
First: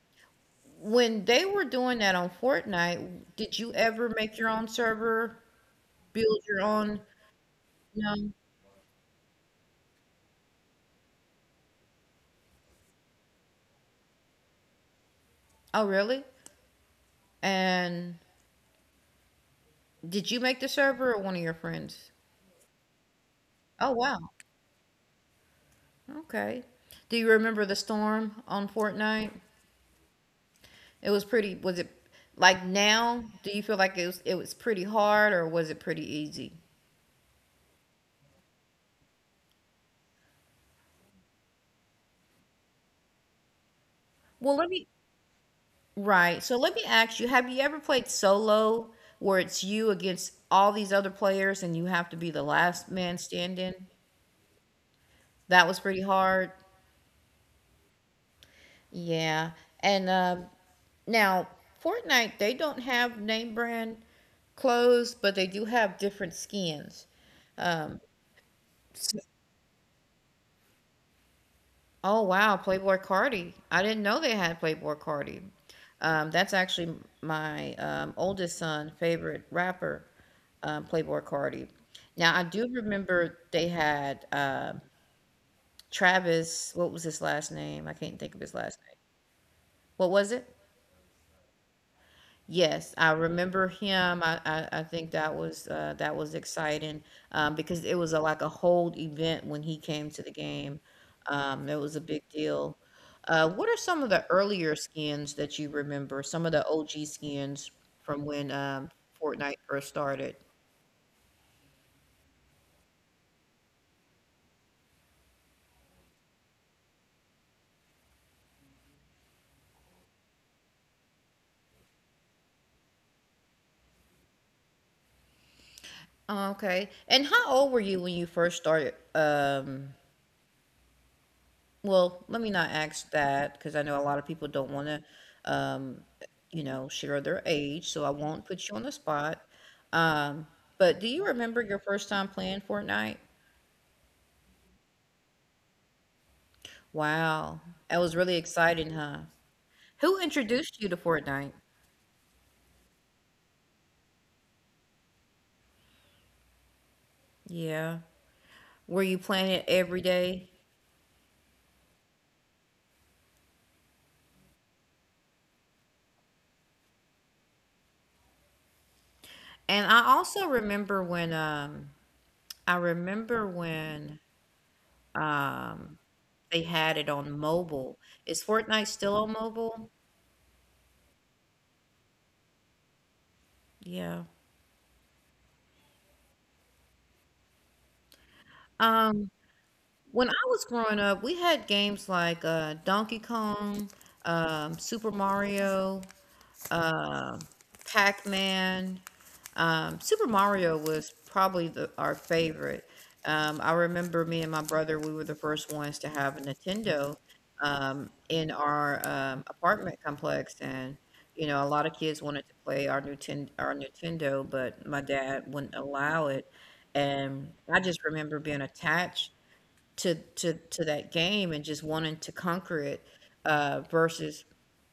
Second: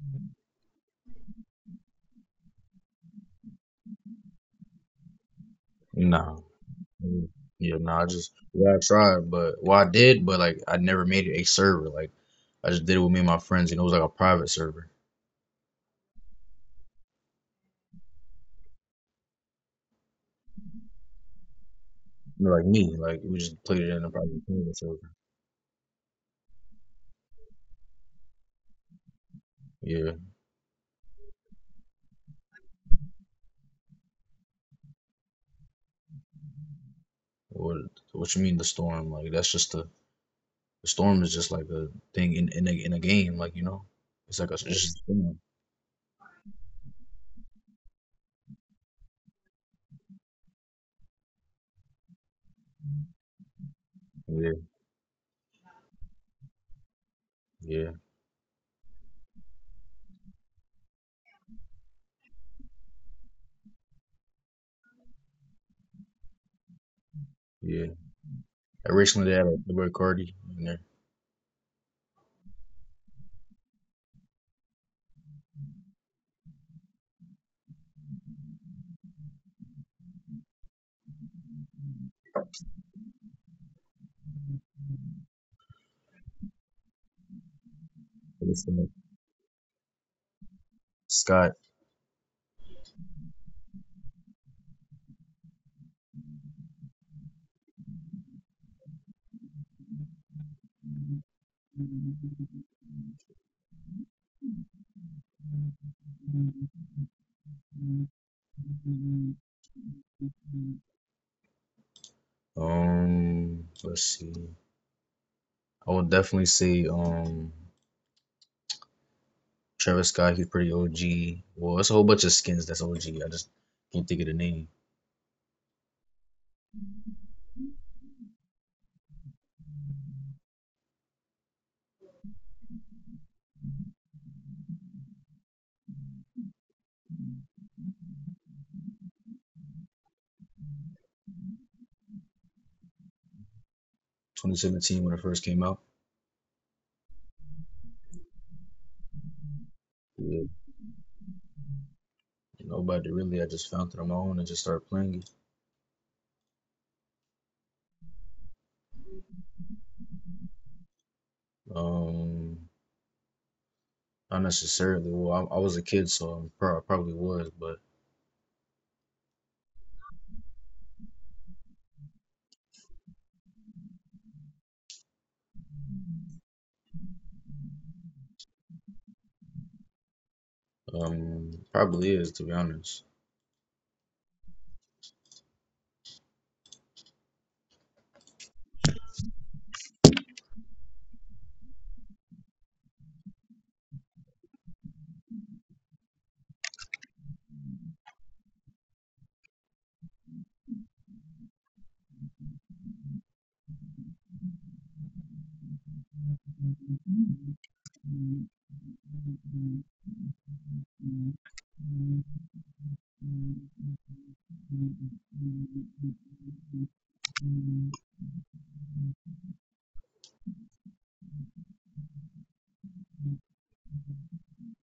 Speaker 1: when they were doing that on Fortnite, did you ever make your own server,
Speaker 2: nah.
Speaker 1: build your own?
Speaker 2: Mm, yeah, nah. I
Speaker 1: No.
Speaker 2: just yeah, I tried, but well, I did, but like I never made it a server. Like I just did it with me and my friends, and it was like a private server.
Speaker 1: Oh, really? And did you make the server or one of your friends?
Speaker 2: Like me, like we just played it
Speaker 1: Oh,
Speaker 2: in a
Speaker 1: wow.
Speaker 2: private game or server.
Speaker 1: Okay. Do you remember the storm on Fortnite?
Speaker 2: Yeah.
Speaker 1: It was pretty, was it like now? Do you feel like it was it was pretty hard, or was it pretty easy?
Speaker 2: What what you mean the storm? Like that's just the, the storm is just like a thing in in a in a game. Like you know, it's like a
Speaker 1: Well,
Speaker 2: it's
Speaker 1: let me—
Speaker 2: just a thing.
Speaker 1: Right. So let me ask you, have you ever played solo, where it's you against all these other players and you have to be the last man standing?
Speaker 2: Yeah,
Speaker 1: That was pretty hard.
Speaker 2: yeah,
Speaker 1: Yeah. And um, now Fortnite, they don't have name brand clothes, but they do have different skins.
Speaker 2: yeah.
Speaker 1: Um,
Speaker 2: Originally, they had like Roy Cardi in there.
Speaker 1: Oh wow, Playboy Cardi. I didn't know they had Playboy Cardi. Um, that's actually my um, oldest son' favorite rapper, um, Playboy Cardi. Now I do remember they had uh, Travis. What was his last name? I can't think of
Speaker 2: But
Speaker 1: his
Speaker 2: it's,
Speaker 1: last
Speaker 2: uh,
Speaker 1: name. What was it?
Speaker 2: Scott.
Speaker 1: Yes, I remember him. I, I, I think that was uh, that was exciting um, because it was a, like a whole event when he came to the game. Um, it was a big deal. Uh, what are some of the earlier skins that you remember? Some of the O G skins from when um, Fortnite first started.
Speaker 2: Um, let's see. I would definitely say um Travis Scott. He's pretty O G. Well, it's a whole bunch of skins that's O G. I just can't think of the name.
Speaker 1: Oh, okay. And how old were you when you first started? Um, Well, let me not ask that, because I know a lot of people don't want to, um, you know, share their age, so I won't put you on the spot. Um, but do you remember your first time playing Fortnite?
Speaker 2: twenty seventeen when it first came out.
Speaker 1: Wow, that was really exciting, huh? Who
Speaker 2: Yeah,
Speaker 1: introduced you to Fortnite?
Speaker 2: nobody really. I just found it on my own and just started playing it.
Speaker 1: Yeah. Were you playing it every day?
Speaker 2: Um, not necessarily. Well, I, I was a kid, so I prob- probably was, but
Speaker 1: And I also remember when um I remember when um they had it on mobile. Is Fortnite still on mobile?
Speaker 2: um, probably is to be honest.
Speaker 1: Yeah. Um When I was growing up, we had games like uh, Donkey Kong, um, Super Mario, uh, Pac-Man. Um, Super Mario was probably the, our favorite. Um, I remember me and my brother, we were the first ones to have a Nintendo um, in our um, apartment complex, and you know, a lot of kids wanted to play our Nintendo, our Nintendo, but my dad wouldn't allow it. And I just remember being attached to to to that game and just wanting to conquer it uh versus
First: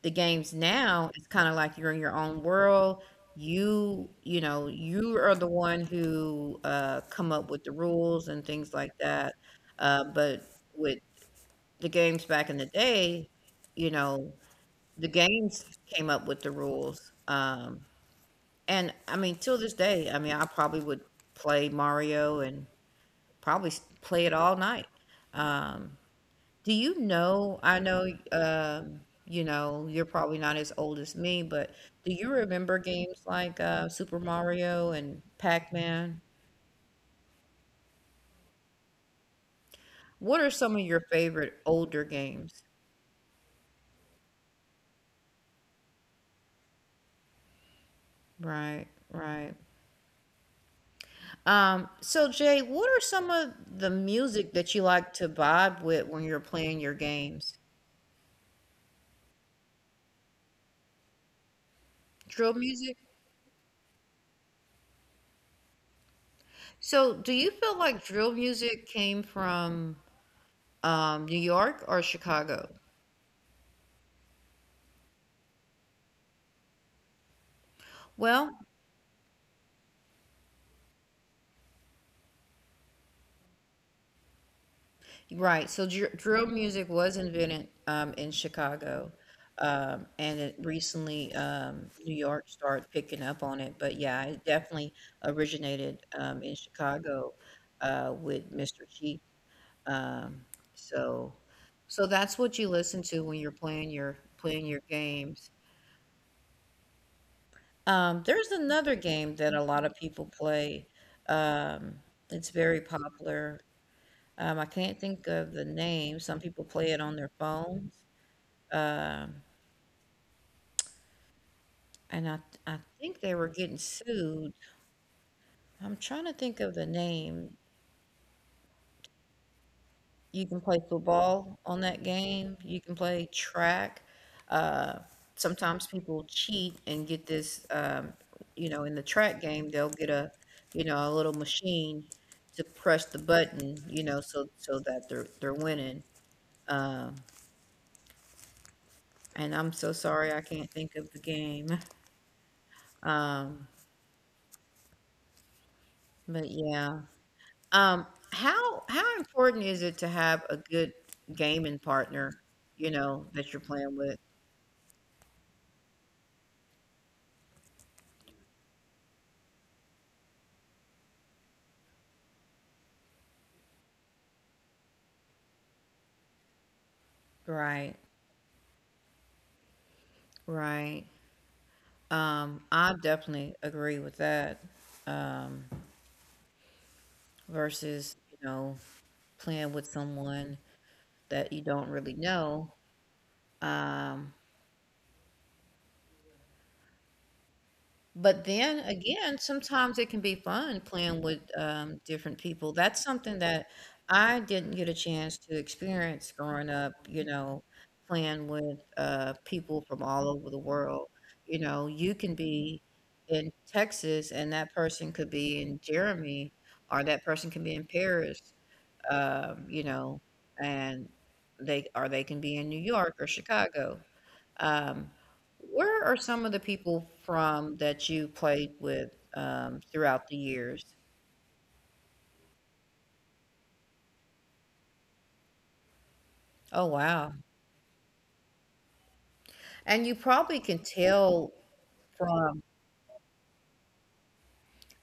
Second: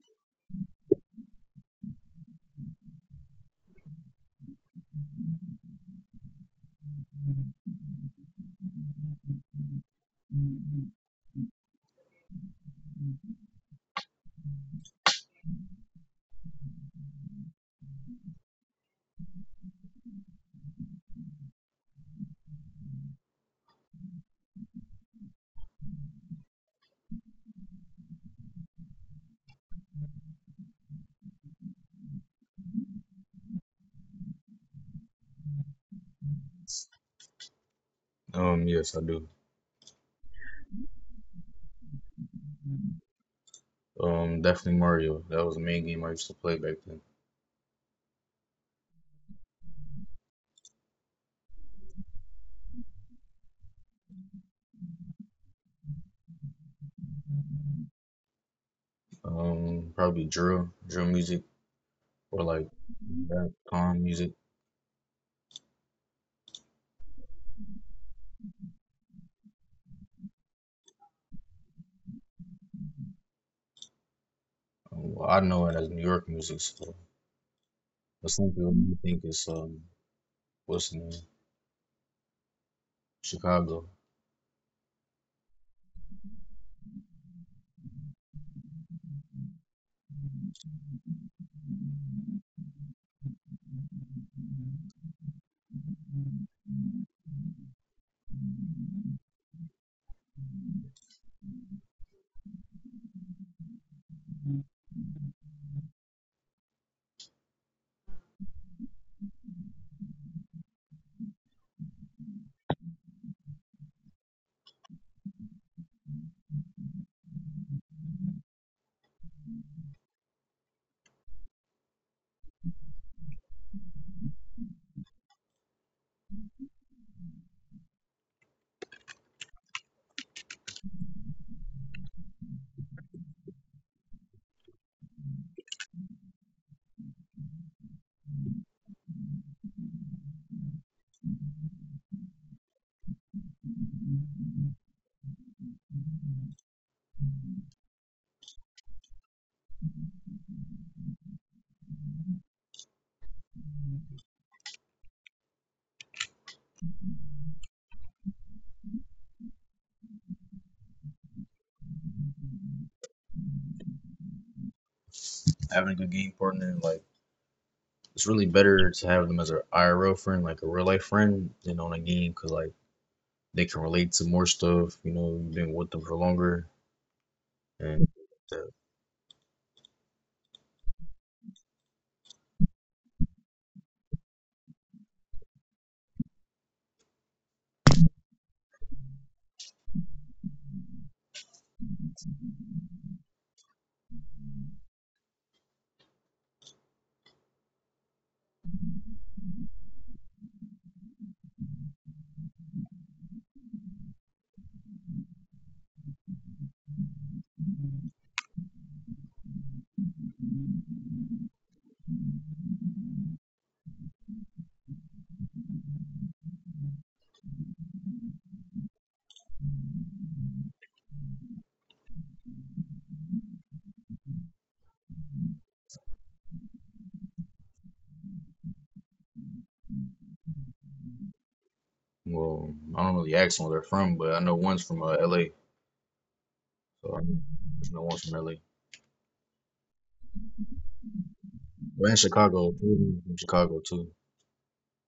Speaker 1: the games now. It's kind of like you're in your own world. you you know, you are the one who uh come up with the rules and things like that, uh but with the games back in the day, you know, the games came up with the rules. Um and I mean, till this day, I mean, I probably would play Mario and probably s- play it all night. Do you know? I know, um, you know, you're probably not as old as me, but do you remember games like uh, Super Mario and Pac-Man?
Speaker 2: Um, yes, I do.
Speaker 1: What are some of your favorite older games?
Speaker 2: Um, definitely Mario. That was the main game I used to play back then.
Speaker 1: Right, right. Um, so Jay, what are some of the music that you like to vibe with when you're playing your games?
Speaker 2: Um, probably drill, drill music, or
Speaker 1: Drill
Speaker 2: like
Speaker 1: music?
Speaker 2: that calm music.
Speaker 1: So do you feel like drill music came from um, New York or Chicago?
Speaker 2: Um, well, I know it as New York music, so but some
Speaker 1: Well,
Speaker 2: people may think it's um, what's the name? Chicago.
Speaker 1: right. So dr drill music was invented um, in Chicago, um, and it recently um, New York started picking up on it. But yeah, it definitely originated um, in Chicago uh, with Mister Cheap. Um, so, so that's what you listen to when you're playing your playing your games. Um, there's another game that a lot of people play. Um, it's very popular. Um, I can't think of the name. Some people play it on their phones. Um, and I I think they were getting sued. I'm trying to think of the name. You can play football on that game. You can play track. Uh, sometimes people cheat and get this. Um, you know, in the track game, they'll get a, you know, a little machine to press the button. You know, so so that they're they're winning. Um, and I'm so sorry I can't think of the game. Um, but yeah. Um, how how important is it to have a good gaming partner, you know, that you're playing with?
Speaker 2: Having a good game partner, like it's really better to have them as an I R L friend, like a real life friend, than on a game, cause like they can relate to more stuff. You know, you've been with them for longer,
Speaker 1: Right,
Speaker 2: and uh,
Speaker 1: right. Um, I definitely agree with that. Um, versus, you know, playing with someone that you don't really know. Um, But then again, sometimes it can be fun playing with um, different people. That's something that I didn't get a chance to experience growing up, you know, playing with uh, people from all over the world. You know, you can be in Texas and that person could be in Jeremy, or that person can be in Paris, um, you know, and they or they can be in New York or Chicago. Um, where are some of the people from that you played with um, throughout the years?
Speaker 2: well, I don't really ask them where they're from, but I know one's from uh, L A.
Speaker 1: Oh,
Speaker 2: So I
Speaker 1: wow.
Speaker 2: know one's from L A.
Speaker 1: And you probably can tell
Speaker 2: We're in
Speaker 1: from,
Speaker 2: Chicago. Three from Chicago too.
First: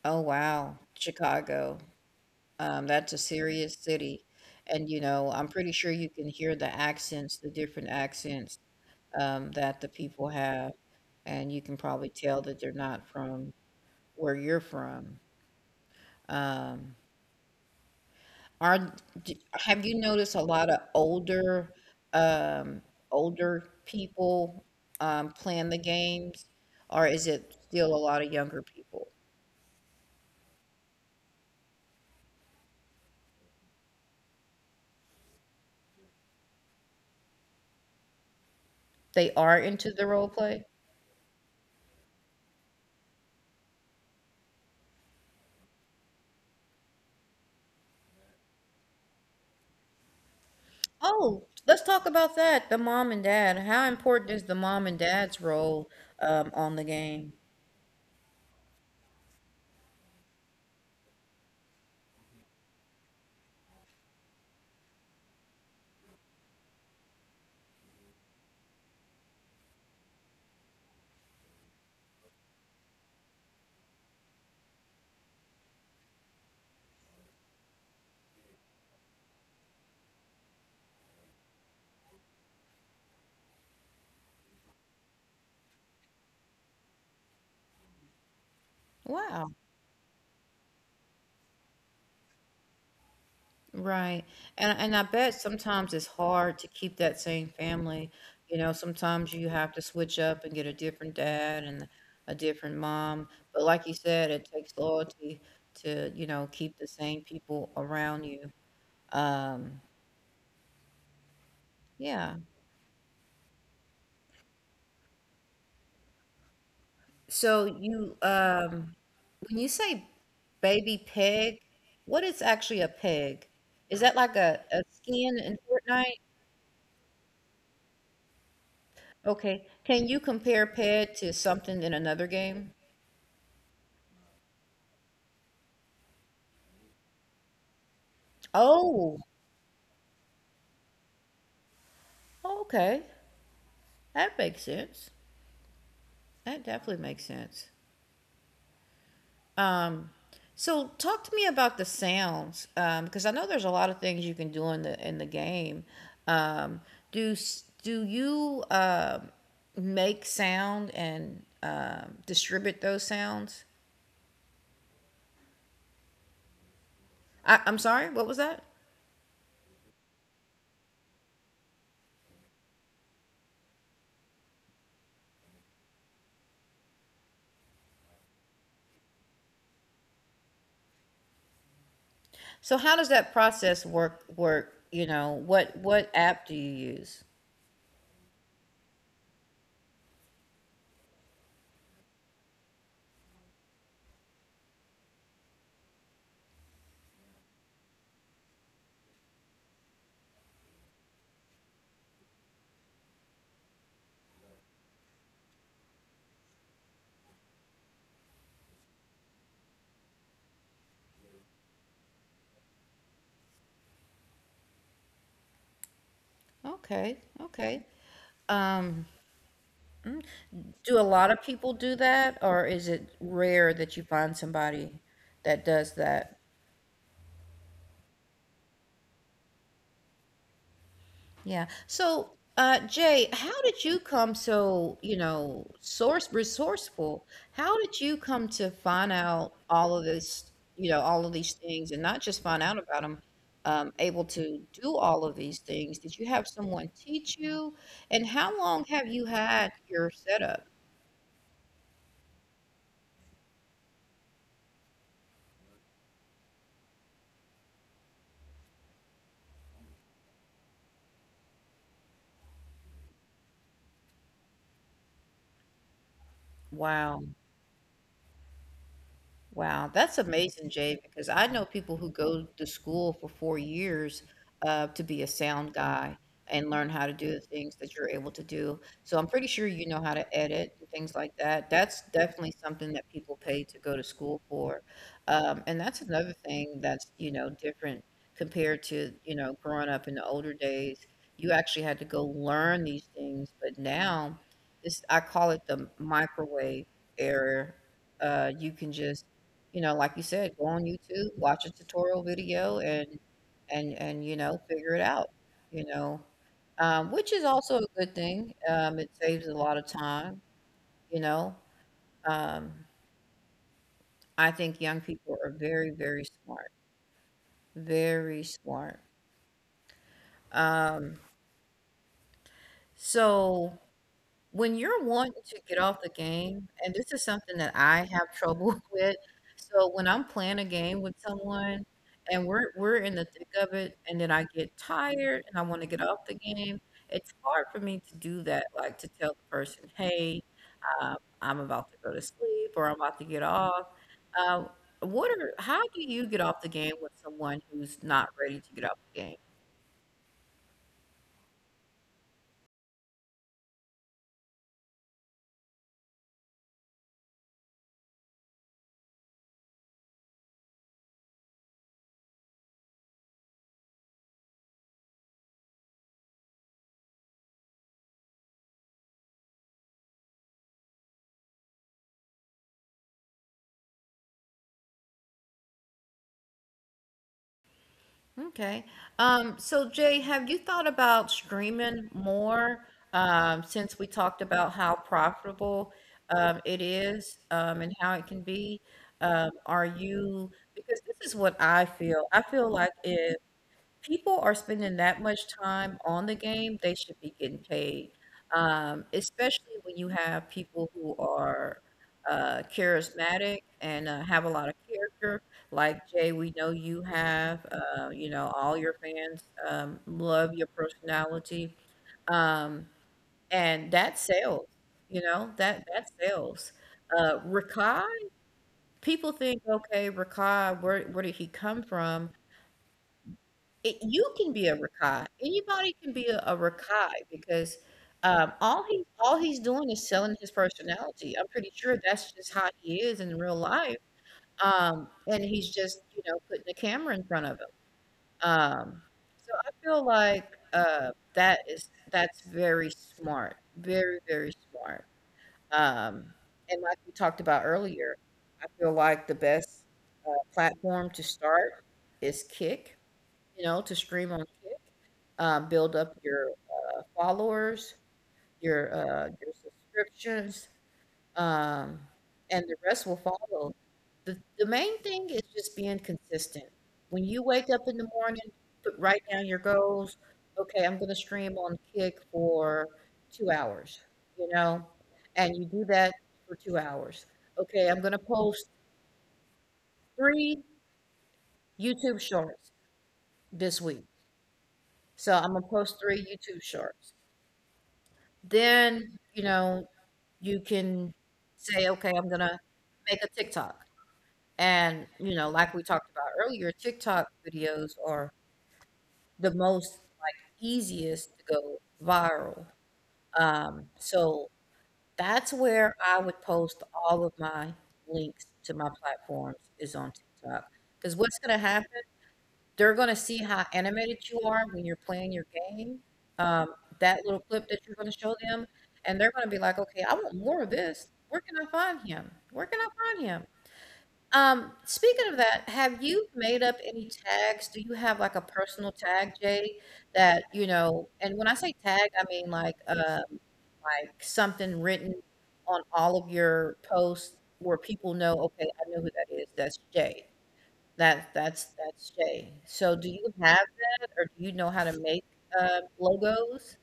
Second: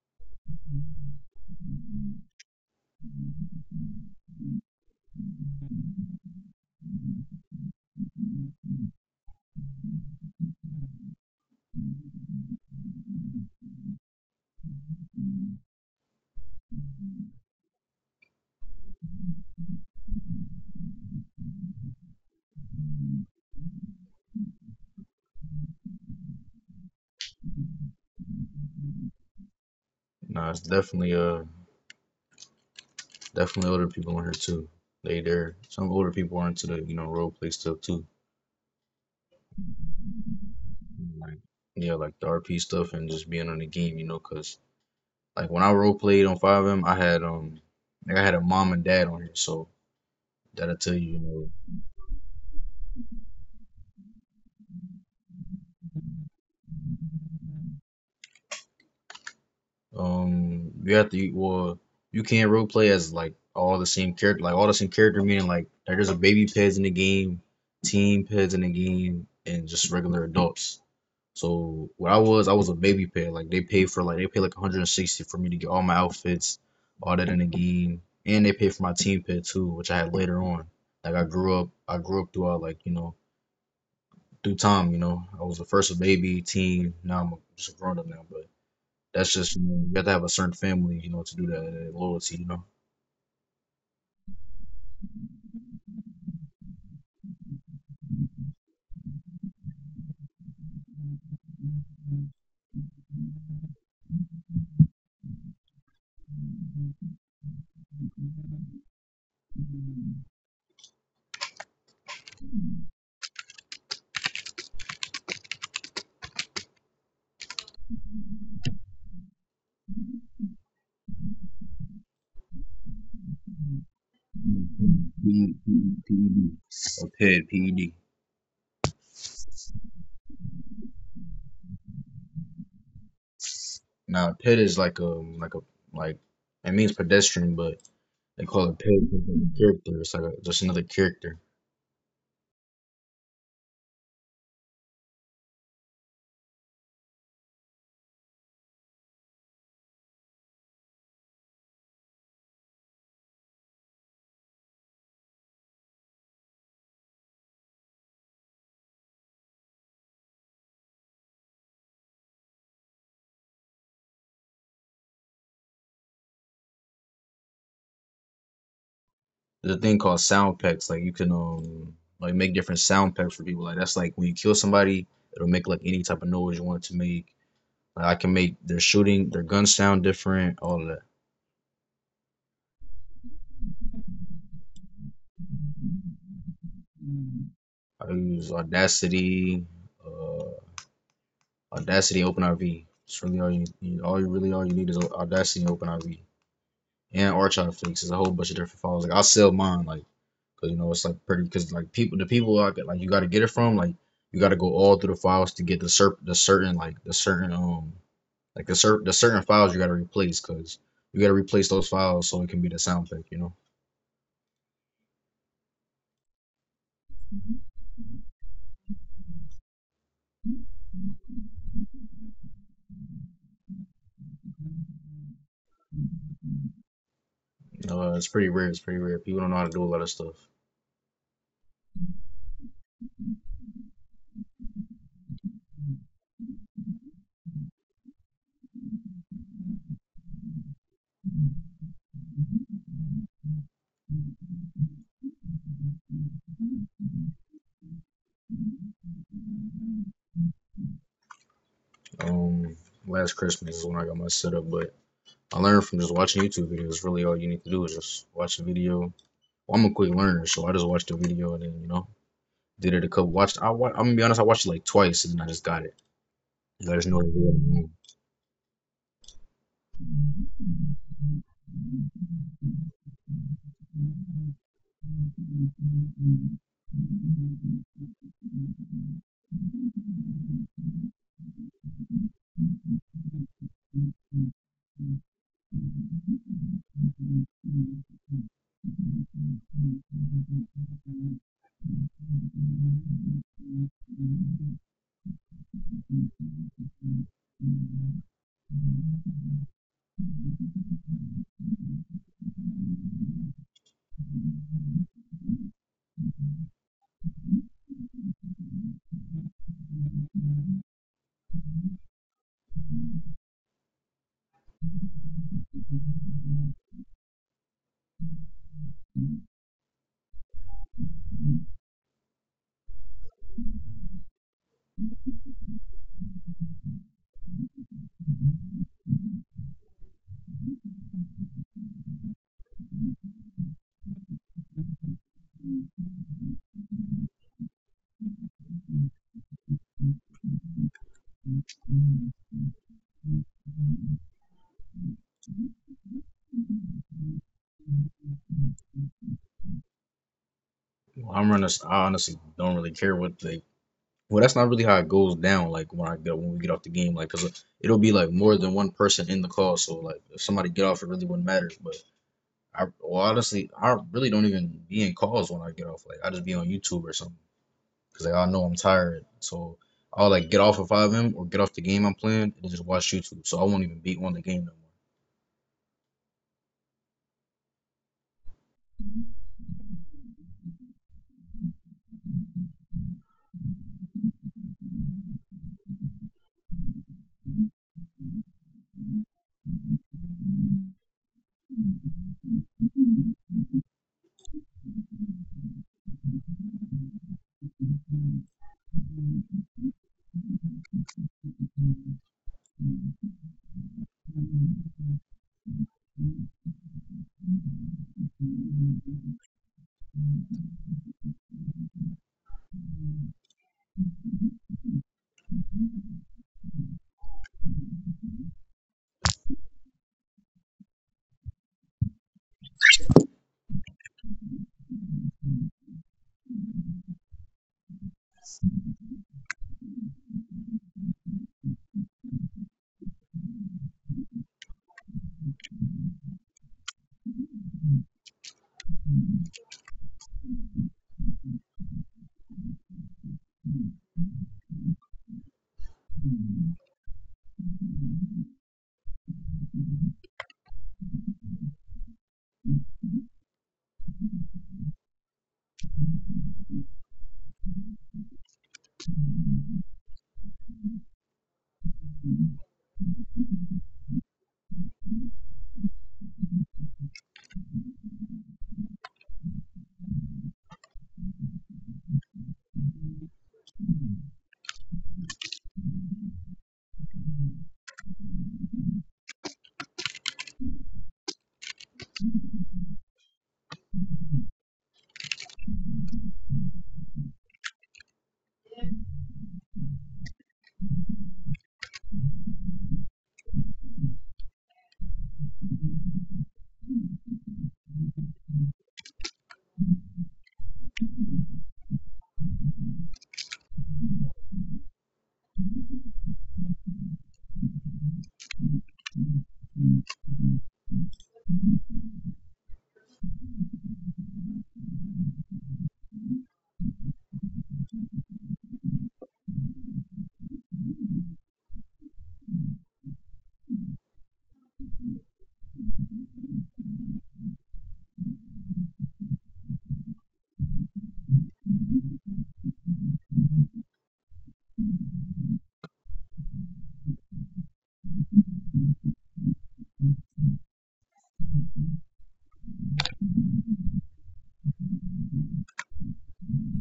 Speaker 1: oh, wow, Chicago. Um, that's a serious city. And, you know, I'm pretty sure you can hear the accents, the different accents um, that the people have. And you can probably tell that they're not from where you're from. Um, Are d- have you noticed a lot of older um, older people um, playing the games, or is it still a lot of younger people?
Speaker 2: Nah, it's definitely uh definitely older people on here too. They there. Some older people are into the you know role play stuff too.
Speaker 1: They are into the role play.
Speaker 2: Like yeah, like the R P stuff and just being on the game, you know, 'cause like when I role played on five M, I had um like I had a mom and dad on here, so that'll tell you, you know.
Speaker 1: Oh, let's talk about that. The mom and dad. How important is the mom and dad's role um, on the game?
Speaker 2: Um, you have to well, you can't role play as like all the same character, like all the same character meaning like like, there's a baby pets in the game, teen pets in the game, and just regular adults. So what I was, I was a baby pet. Like they paid for like they paid like a hundred sixty for me to get all my outfits, all that in the game, and they paid for my teen pet too, which I had later on. Like I grew up, I grew up throughout like you know through time. You know, I was the first a baby teen. Now I'm just a grown up now, but. That's
Speaker 1: Wow.
Speaker 2: just you, know, you have to have a certain family, you know, to do that. uh, Loyalty, you know.
Speaker 1: Right, and and I bet sometimes it's hard to keep that same family, you know, sometimes you have to switch up and get a different dad and a different mom, but like you said, it takes loyalty to, you know, keep the same people around you, um, yeah. So you, um when you say baby pig, what is actually a pig? Is that like a a
Speaker 2: Mm,
Speaker 1: skin
Speaker 2: PED.
Speaker 1: in Fortnite?
Speaker 2: PED, PED. P E D.
Speaker 1: Okay, can you compare pig to something in another game?
Speaker 2: Now, a PED is like a like a like it means pedestrian, but they call it P E D
Speaker 1: Oh!
Speaker 2: because of the character. It's like a, just another character.
Speaker 1: Okay, that makes sense. That definitely makes sense. Um, so talk to me about the sounds, um, because I know there's a lot of things you can do in the in the game. Um, do s- do you um make sound and um, distribute those sounds? I, I'm sorry, what was that?
Speaker 2: There's a thing called sound packs. Like you can um like make different sound packs for people. Like that's like when you kill somebody, it'll make like any type of noise you want it to make. Like I can make their shooting, their gun sound different, all of that.
Speaker 1: So how does that process work? Work, you know, what what app do you use?
Speaker 2: I use Audacity. uh, Audacity and OpenRV. It's really all you need. All you really all you need is Audacity and OpenRV and Archive Fix. There's a whole bunch of different files. Like I sell mine, like because you know it's like pretty because like people the people I like you got to get it from like you got to go all through the files to get the cert the certain like the certain um like the cert the certain files you got to replace because you got to replace those files so it can be the sound pick. You
Speaker 1: Okay, okay. Um. Do a lot of people do that, or is it rare that you find somebody that does that?
Speaker 2: know, uh, it's pretty rare. It's pretty rare. People don't know how to do a lot of stuff.
Speaker 1: Yeah. So, uh, Jay, how did you come so, you know, source resourceful? How did you come to find out all of this, you know, all of these things, and not just find out about them, um, able to do all of these things? Did you have someone teach you? And how long have you had your setup?
Speaker 2: Um, Last Christmas is when I got my setup, but. I learned from just watching YouTube videos. Really, all you need to do is just watch the video. Well, I'm a quick learner, so I just watched the video and then you know did it a couple. Watched I I'm gonna be honest, I watched it like twice and then I just got it. I just
Speaker 1: Wow.
Speaker 2: know it.
Speaker 1: Wow, that's amazing, Jay, because I know people who go to school for four years uh, to be a sound guy and learn how to do the things that you're able to do. So I'm pretty sure you know how to edit and things like that. That's definitely something that people pay to go to school for. Um, and that's another thing that's, you know, different compared to, you know, growing up in the older days. You actually had to go learn these things, but now this I call it the microwave era. Uh, you can just, you know, like you said, go on YouTube, watch a tutorial video, and and and, you know, figure it out, you know, um, which is also a good thing. Um, it saves a lot of time, you know, um, I think young people are very, very smart, very smart. Um, so when you're wanting to get off the game, and this is something that I have trouble with, so when I'm playing a game with someone and we're we're in the thick of it, and then I get tired and I wanna get off the game, it's hard for me to do that, like, to tell the person, "Hey, um, I'm about to go to sleep or I'm about to get off." Uh, what are how do you get off the game with someone who's not ready to get off the game?
Speaker 2: Well, I'm honest. I honestly don't really care what they well, that's not really how it goes down. Like when I get when we get off the game, like because it'll be like more than one person in the call. So like if somebody get off, it really wouldn't matter. But I well, honestly, I really don't even be in calls when I get off. Like I just be on YouTube or something because like I know I'm tired. So I'll like get off if I am or get off the game I'm playing and just watch YouTube. So I won't even be on the game no more.
Speaker 1: Okay. Um, so Jay, have you thought about streaming more um, since we talked about how profitable um, it is um, and how it can be? Um, are you, because this is what I feel. I feel like if people are spending that much time on the game, they should be getting paid, um, especially when you have people who are, uh, charismatic and, uh, have a lot of character. Like, Jay, we know you have, uh, you know, all your fans, um, love your personality, um, and that sells, you know, that that sells. Uh, Rakai, people think, "Okay, Rakai, where where did he come from?" It You can be a rakai. Anybody can be a a rakai because, um, all he all he's doing is selling his personality. I'm pretty sure that's just how he is in real life, um, and he's just, you know, putting the camera in front of him. Um, so I feel like, uh, that is that's very smart, very, very smart. Um, and like we talked about earlier, I feel like the best, uh, platform to start is Kick, you know, to stream on Kick, um, build up your, uh, followers, your, uh, your subscriptions, um, and the rest will follow. The the main thing is just being consistent. When you wake up in the morning, put write down your goals. "Okay, I'm gonna stream on Kick for two hours," you know, and you do that for two hours. "Okay, I'm gonna post three YouTube Shorts this week." So I'm gonna post three YouTube Shorts. Then, you know, you can say, "Okay, I'm gonna make a TikTok." And, you know, like we talked about earlier, TikTok videos are the most, like, easiest to go viral. Um, so that's where I would post all of my links to my platforms is on TikTok, because what's gonna happen, they're gonna see how animated you are when you're playing your game, um, that little clip that you're gonna show them, and they're gonna be like, "Okay, I want more of this. Where can I find him? Where can I find him?" Um, speaking of that, have you made up any tags? Do you have, like, a personal tag, Jay, that, you know and when I say tag, I mean, like, um, like something written on all of your posts where people know, "Okay, I know who that is. That's Jay." That that's that's Shay. So do you have that or do you know how to make, uh, logos?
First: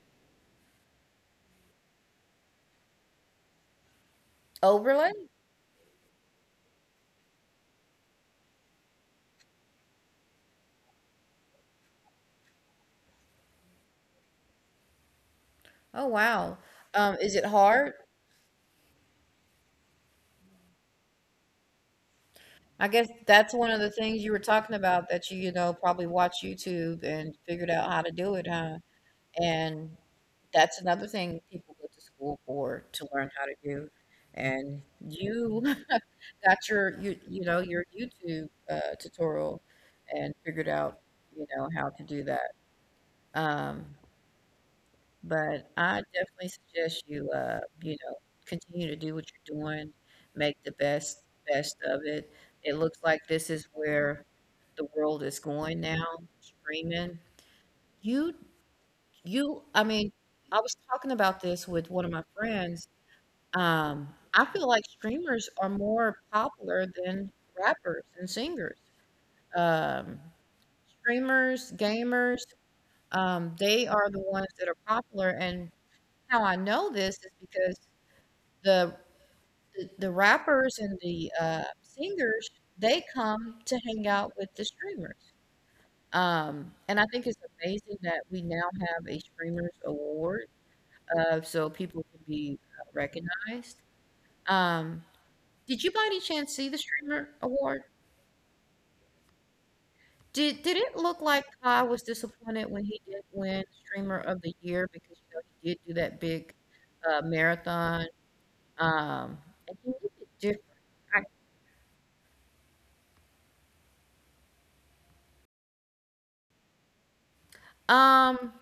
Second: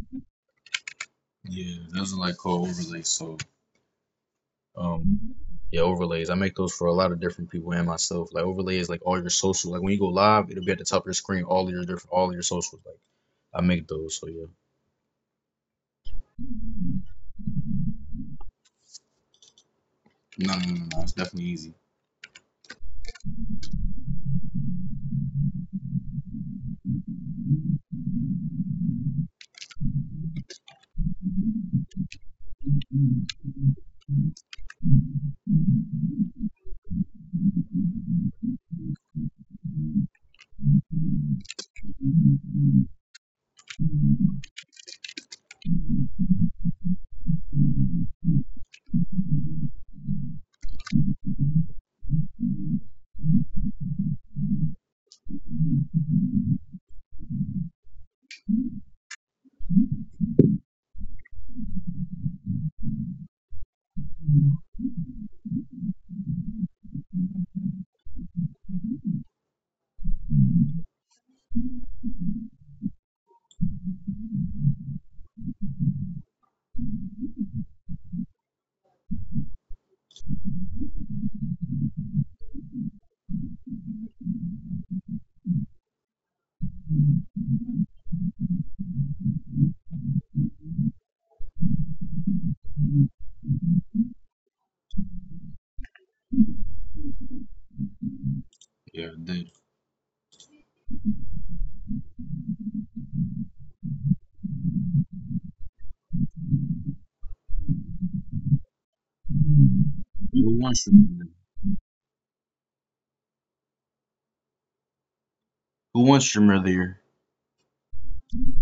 Speaker 2: Yeah, it doesn't like call overlay, so
Speaker 1: Overlay?
Speaker 2: Um, yeah, overlays. I make those for a lot of different people and myself. Like overlays, like all your social. Like when you go live, it'll be at the top of your screen. All your different, all your socials. Like I make those. So yeah.
Speaker 1: Oh, wow. Um, is it hard?
Speaker 2: No, no, no, no, it's definitely easy.
Speaker 1: I guess that's one of the things you were talking about that you, you know, probably watch YouTube and figured out how to do it, huh? And that's another thing people go to school for to learn how to do. And you got your you you know, your YouTube, uh, tutorial and figured out, you know, how to do that. Um But I definitely suggest you, uh, you know, continue to do what you're doing, make the best best of it. It looks like this is where the world is going now, streaming. You you I mean, I was talking about this with one of my friends. Um, I feel like streamers are more popular than rappers and singers. Um, streamers, gamers, um, they are the ones that are popular, and how I know this is because the the the rappers and the, uh, singers, they come to hang out with the streamers, um, and I think it's amazing that we now have a streamers award, uh, so people can be, uh, recognized. Um, did you by any chance see the streamer award?
Speaker 2: Yeah, dude.
Speaker 1: Did did it look like Kai was disappointed when he did win Streamer of the Year, because, you know, he did do that big, uh, marathon, um, and he looked
Speaker 2: Who
Speaker 1: different.
Speaker 2: wants streamer? Who wants streamer there?
Speaker 1: Um,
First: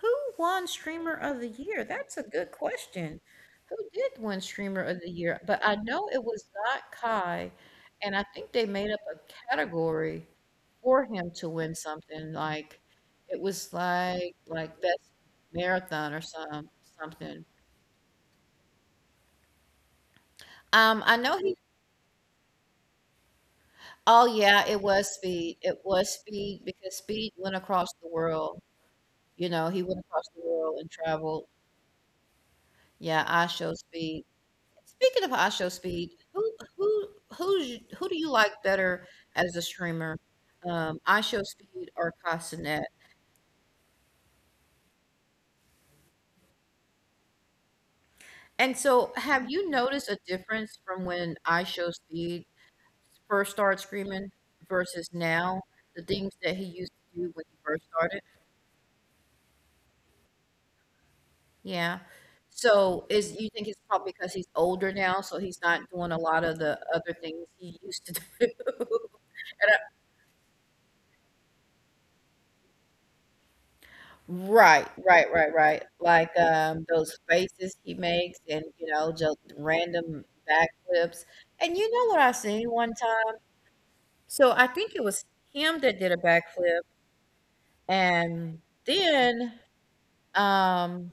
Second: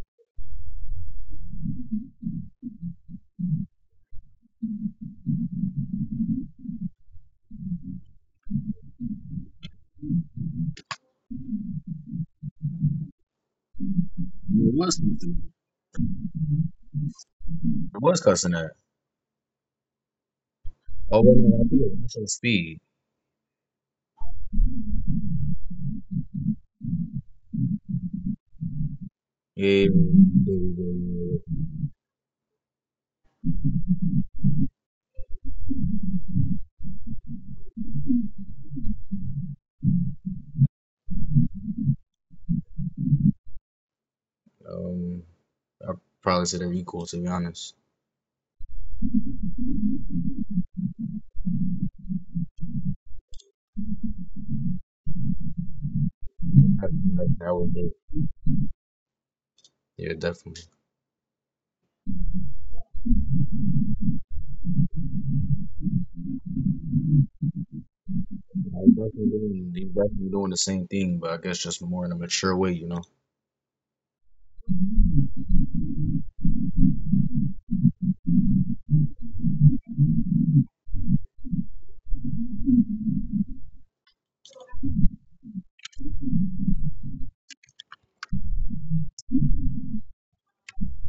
Speaker 1: who won Streamer of the Year? That's a good question. Who did win Streamer of the Year? But I know it was not Kai, and I think they made up a category for him to win something like it was like
Speaker 2: Who
Speaker 1: like
Speaker 2: was
Speaker 1: best
Speaker 2: cussing?
Speaker 1: marathon or some something.
Speaker 2: Who was cussing that?
Speaker 1: Um, I
Speaker 2: Oh,
Speaker 1: know
Speaker 2: wait,
Speaker 1: he.
Speaker 2: no, I did. I said speed.
Speaker 1: Oh yeah, it was Speed. It was Speed because Speed went across the world. You know,
Speaker 2: Yeah,
Speaker 1: he
Speaker 2: yeah,
Speaker 1: went across the
Speaker 2: yeah,
Speaker 1: world and
Speaker 2: yeah,
Speaker 1: traveled.
Speaker 2: yeah.
Speaker 1: Yeah, I show Speed. Speaking of Osho Speed, who who who's who do you like better as a streamer, um, Osho Speed or Castanet?
Speaker 2: Um, I probably said they're equal to be honest.
Speaker 1: And so, have you noticed a difference from when Osho Speed first started streaming versus now, the things that he used
Speaker 2: That,
Speaker 1: to do
Speaker 2: that,
Speaker 1: when he
Speaker 2: that would
Speaker 1: first
Speaker 2: be.
Speaker 1: started?
Speaker 2: Yeah, definitely.
Speaker 1: Yeah. So, is you think it's probably because he's older now, so he's not doing a lot of the other things he used to do?
Speaker 2: He's definitely
Speaker 1: And
Speaker 2: doing, he's definitely doing the same thing, but I guess just more in a mature way, you know.
Speaker 1: Right, right, right, right. Like, um, those faces he makes and, you know, just random backflips. And you know what I seen one time? So I think it was him that did a backflip and then, um,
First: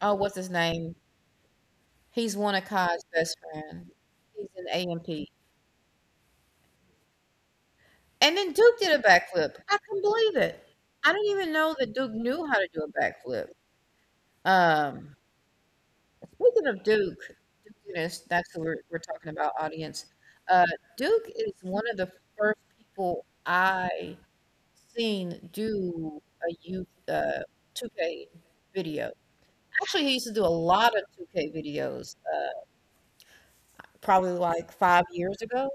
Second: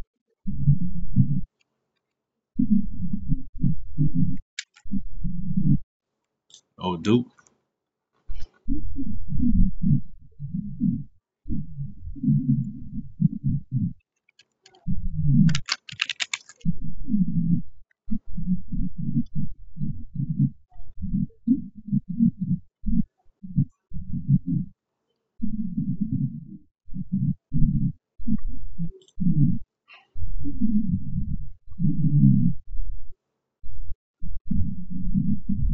Speaker 1: oh, what's his name? He's one of Kai's best friend. He's an A M P
Speaker 2: Oh, Duke?
Speaker 1: and And then Duke did a backflip. I couldn't believe it. I didn't even know that Duke knew how to do a backflip. Um Speaking of Duke, Duke-ness, that's who we're, we're talking about, audience. Uh, Duke is one of the first people I seen do a youth uh, two K video. Actually, he used to do a lot of two K videos, uh, probably like five years ago.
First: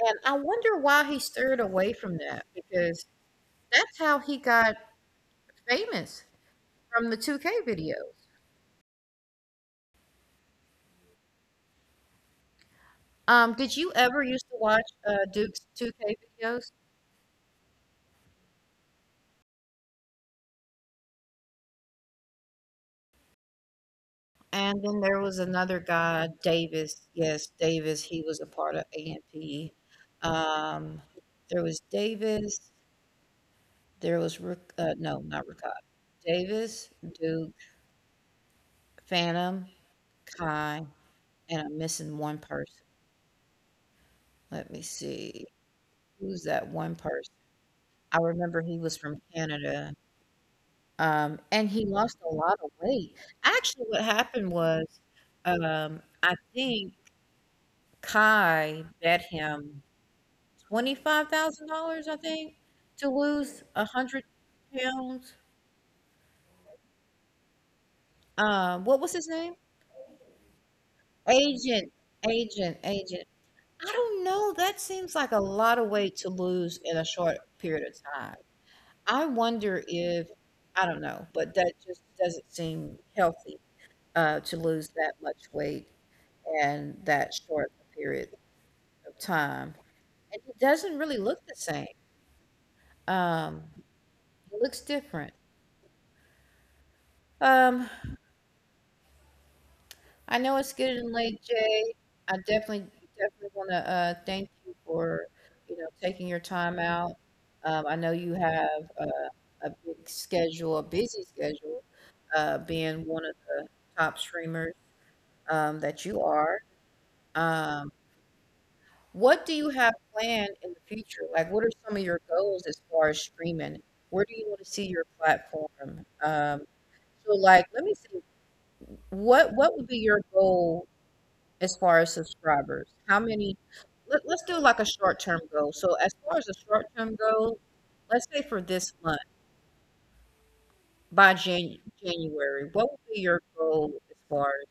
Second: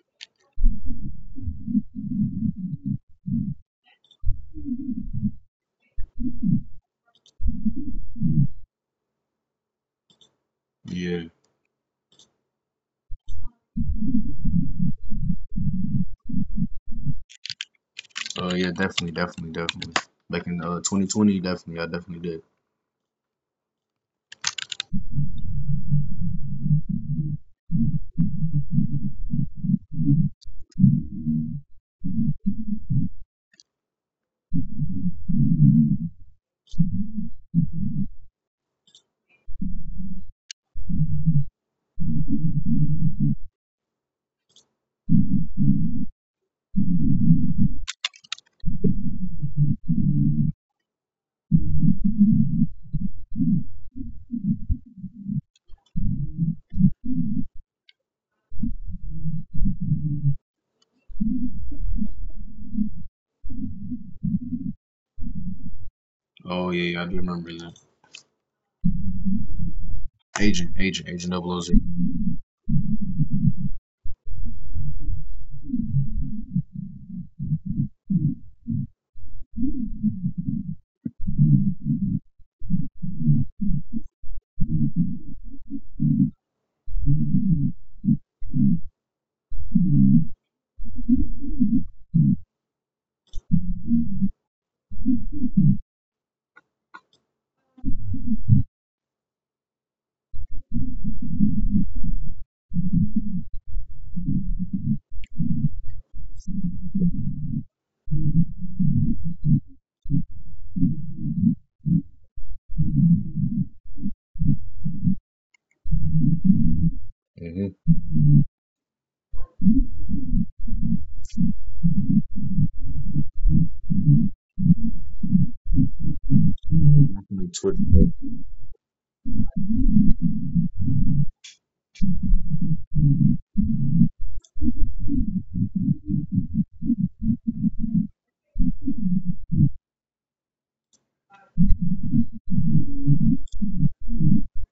Speaker 1: And I wonder why he steered away from that because that's how he got famous from the two K videos.
Speaker 2: Yeah.
Speaker 1: Um, did you ever used to watch uh, Duke's two K videos?
Speaker 2: Oh, yeah, definitely, definitely, definitely. Back in uh, twenty twenty, definitely, I definitely did.
Speaker 1: And then there was another guy, Davis. Yes, Davis. He was a part of A M P. Um, there was Davis. There was Rick, uh, no, not Rickard. Davis, Duke, Phantom, Kai, and I'm missing one person. Let me see. Who's that one person? I remember he was from Canada. Um, and he lost a lot of weight. Actually, what happened was, um, I think Kai bet him twenty-five thousand dollars I think, to lose one hundred pounds.
Speaker 2: Oh, yeah, yeah, I do remember that.
Speaker 1: Uh, what was his name?
Speaker 2: Agent, agent, agent
Speaker 1: Agent,
Speaker 2: oh oh seven.
Speaker 1: agent, agent. I don't know. That seems like a lot of weight to lose in a short period of time. I wonder if, I don't know, but that just doesn't seem healthy, uh, to lose that much weight in that short period of time. And he doesn't really look the same. Um, he looks different. Um, I know it's getting late, Jay. I definitely, definitely want to uh, thank you for, you know, taking your time out. Um, I know you have uh, a big schedule, a busy schedule, uh, being one of the top streamers um, that you are. Um,
Speaker 2: Mm-hmm.
Speaker 1: what do you have planned in the future? Like, what are some of your goals as far as streaming? Where do you want to see your platform? Um, so,
Speaker 2: Definitely
Speaker 1: like,
Speaker 2: Twitch.
Speaker 1: let me see. What what would be your goal as far as subscribers? How many? Let, let's do like a short term goal. So, as far as a short term goal, let's say for this month, by Jan- January, what would be your goal as far as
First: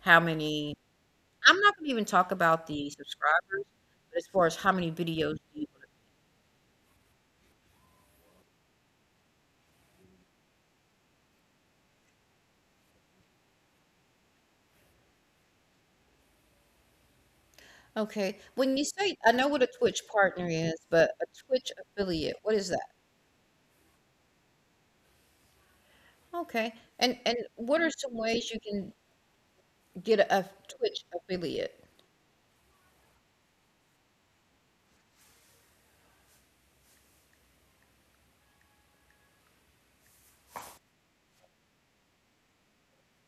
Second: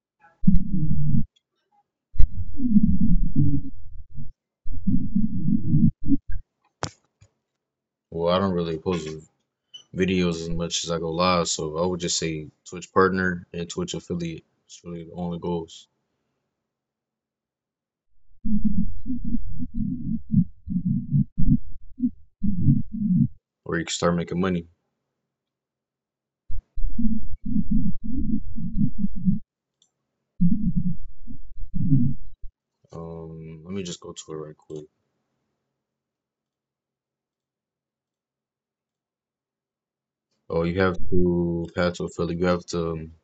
Speaker 1: how many? I'm not going to even talk about the subscribers, but as far as how many videos do you want
Speaker 2: Well, I don't really post videos as much as I go live, so I would just say Twitch partner and Twitch affiliate. It's really the only goals
Speaker 1: to? Okay. When you say, I know what a Twitch partner is, but a Twitch affiliate, what is that?
Speaker 2: where you can start making money.
Speaker 1: Okay. And and what are some ways you can get a Twitch affiliate?
Speaker 2: Um, let me just go to it right quick. Oh, you have to path to affiliate. You have to um,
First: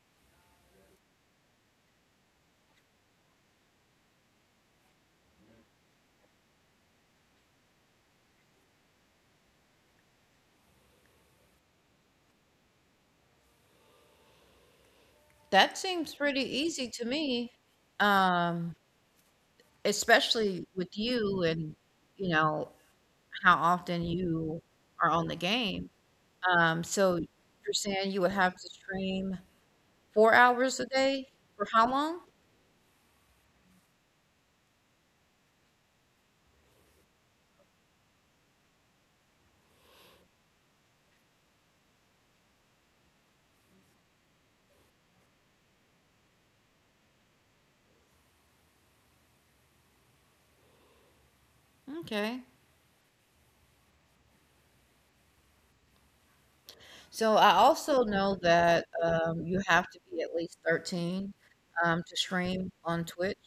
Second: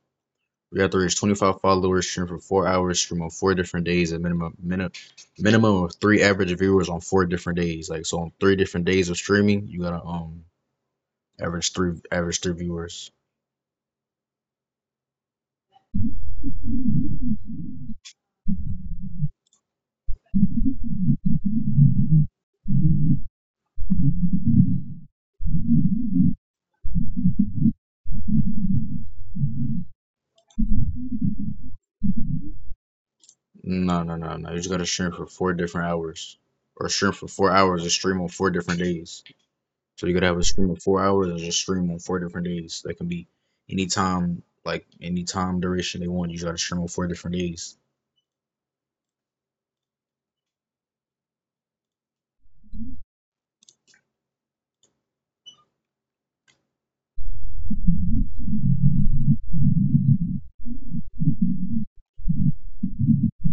Speaker 2: we have to reach twenty-five followers, stream for four hours, stream on four different days, and minimum minimum minimum of three average viewers on four different days. Like so, on three different days of streaming, you gotta um average three average three viewers.
Speaker 1: That seems pretty easy to me, um, especially with you and, you know, how often you are on the game. Um, so you're saying you would have to stream four hours a day? For how long?
Speaker 2: No, no, no, no, you just gotta stream for four different hours, or stream for four hours and stream on four different days. So you gotta have a stream of four hours and just stream on four different days. That can be any time, like any time duration they want. You just gotta stream on four different days.
Speaker 1: Okay. So I also know that, um, you have to be at least thirteen, um, to stream on Twitch,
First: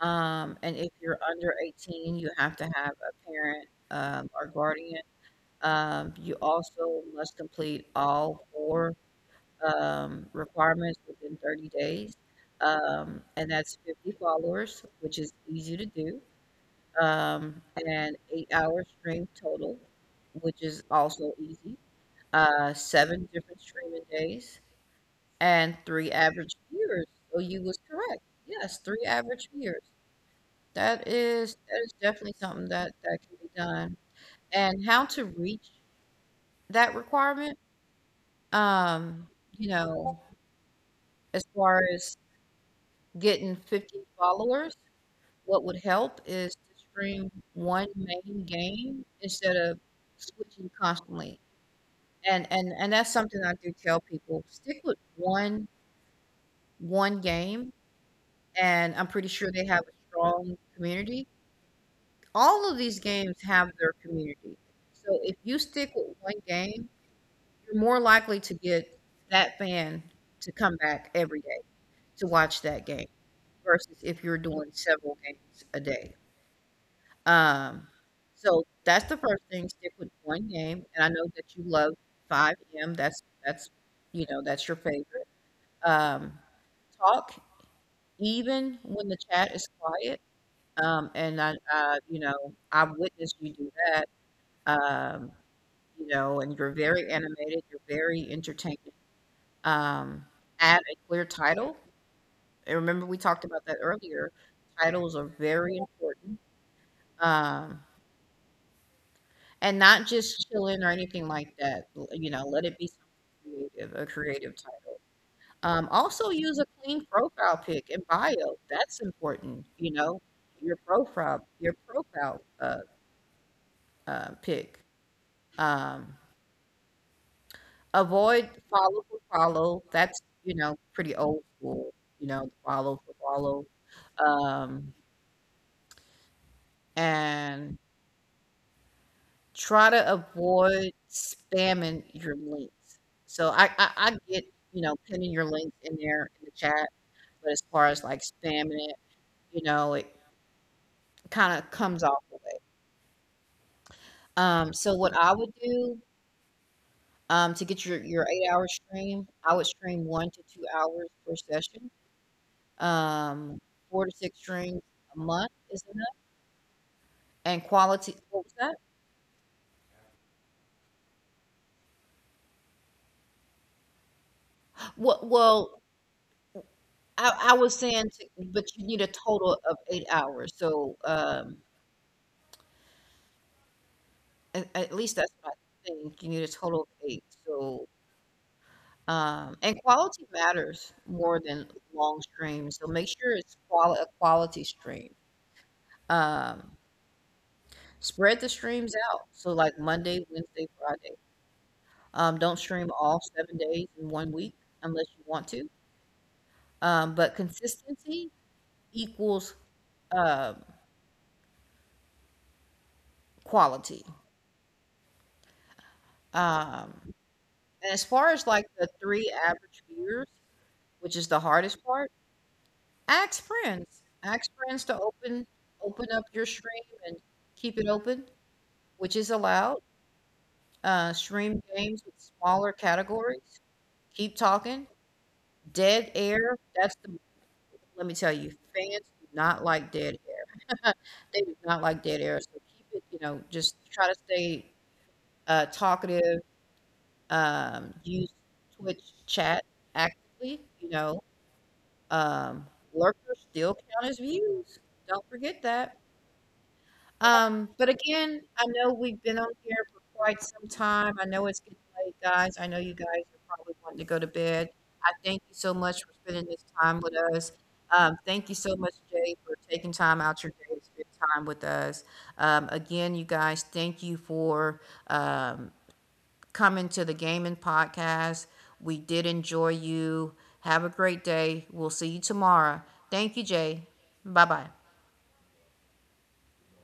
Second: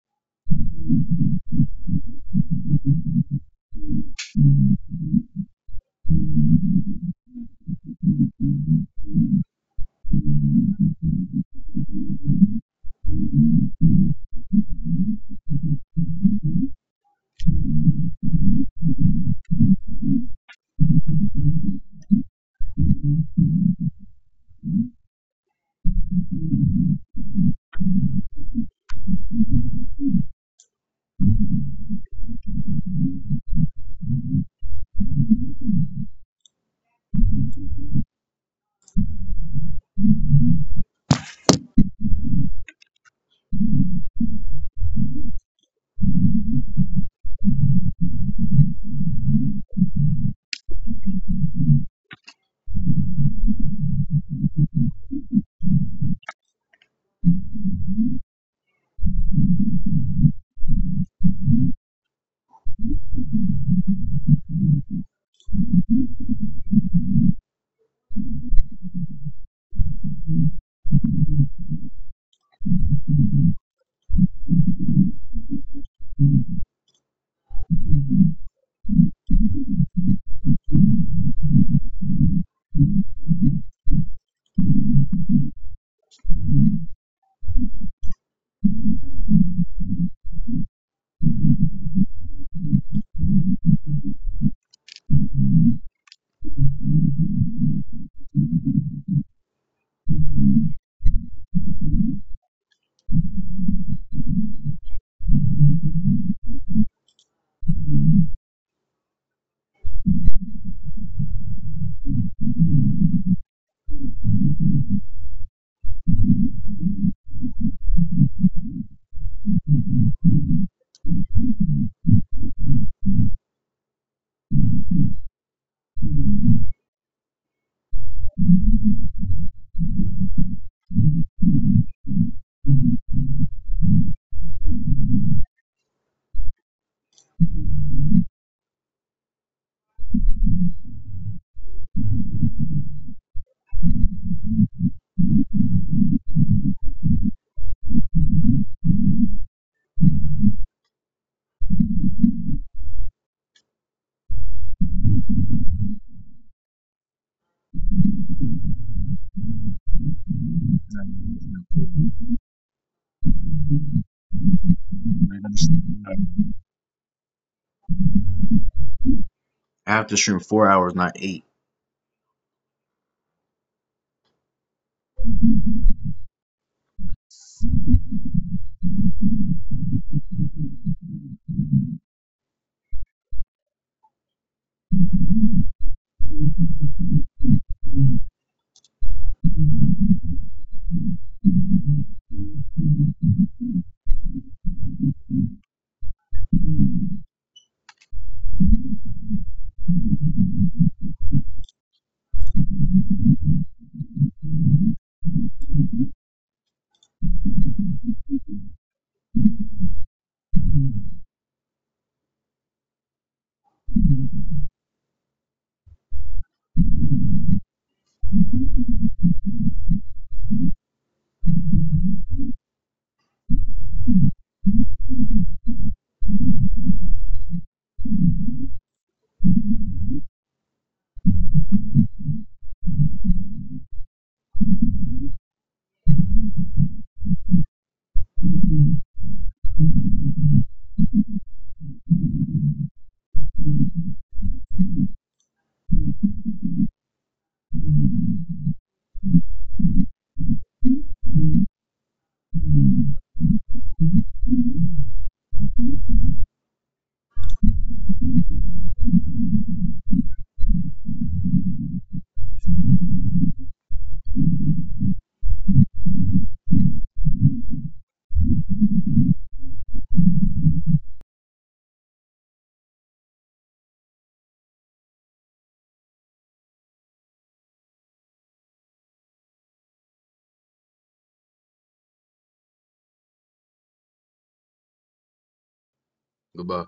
Speaker 1: um, and if you're under eighteen, you have to have a parent, um, or guardian. Um, you also must complete all four, um, requirements within thirty days. Um, and that's fifty followers, which is easy to do. Um, and eight hours stream total, which is also easy. Uh, seven different streaming days and three average viewers. So you was correct. Yes, three average viewers. That is that is definitely something that that can be done. And how to reach that requirement? Um, you know, as far as getting fifty followers, what would help is to stream one main game instead of switching constantly. And and and that's something I do tell people, stick with one one game, and I'm pretty sure they have a strong community. All of these games have their community. So if you stick with one game, you're more likely to get that fan to come back every day to watch that game. Versus if you're doing several games a day. Um, so that's the first thing, stick with one game, and I know that you love five M, that's that's, you know, that's your favorite. Um, talk even when the chat is quiet, um, and I, uh, you know, I've witnessed you do that, um, you know, and you're very animated, you're very entertaining. Um, add a clear title, and remember we talked about that earlier, titles are very important. Um, and not just chilling or anything like that, l you know, let it be something creative, a creative title. Um, also use a clean profile pic and bio, that's important, you know? Your profile your profile, uh, uh, pic. Um, Avoid follow for follow, that's, you know, pretty old school, you know, follow for follow. Um, and Try to avoid spamming your links. So I I I get, you know, pinning your links in there in the chat, but as far as, like, spamming it, you know, it kinda comes off the way. Um, so what I would do, um, to get your your eight-hour stream, I would stream one to two hours per session. Um, four to six streams a month is enough, and quality, what was that?
Speaker 2: I have to stream four hours, not eight.
Speaker 1: Well well, I I was saying to, but you need a total of eight hours. So, um, At at least that's what I think, you need a total of eight, so, um and quality matters more than long streams, so make sure it's quali a quality stream. Um, spread the streams out, so, like, Monday, Wednesday, Friday. Um, don't stream all seven days in one week unless you want to, um, but consistency equals um, quality. Um, and as far as, like, the three average viewers, which is the hardest part. Ask friends. Ask friends to open open up your stream and keep it open, which is allowed. Uh, stream games with smaller categories. Keep talking. Dead air. That's the. Let me tell you, fans do not like dead air. They do not like dead air. So keep it. You know, just try to stay uh, talkative. Um, use Twitch chat actively. You know, um, lurkers still count as views. Don't forget that. Um, but again, I know we've been on here for quite some time. I know it's getting late, guys. I know you guys are probably wanting to go to bed. I thank you so much for spending this time with us. Um, thank you so much, Jay, for taking time out your day to spend time with us. Um, again, you guys, thank you for um, coming to the Gaming Podcast. We did enjoy you. Have a great day. We'll see you tomorrow. Thank you, Jay. Bye bye.
Speaker 2: Goodbye.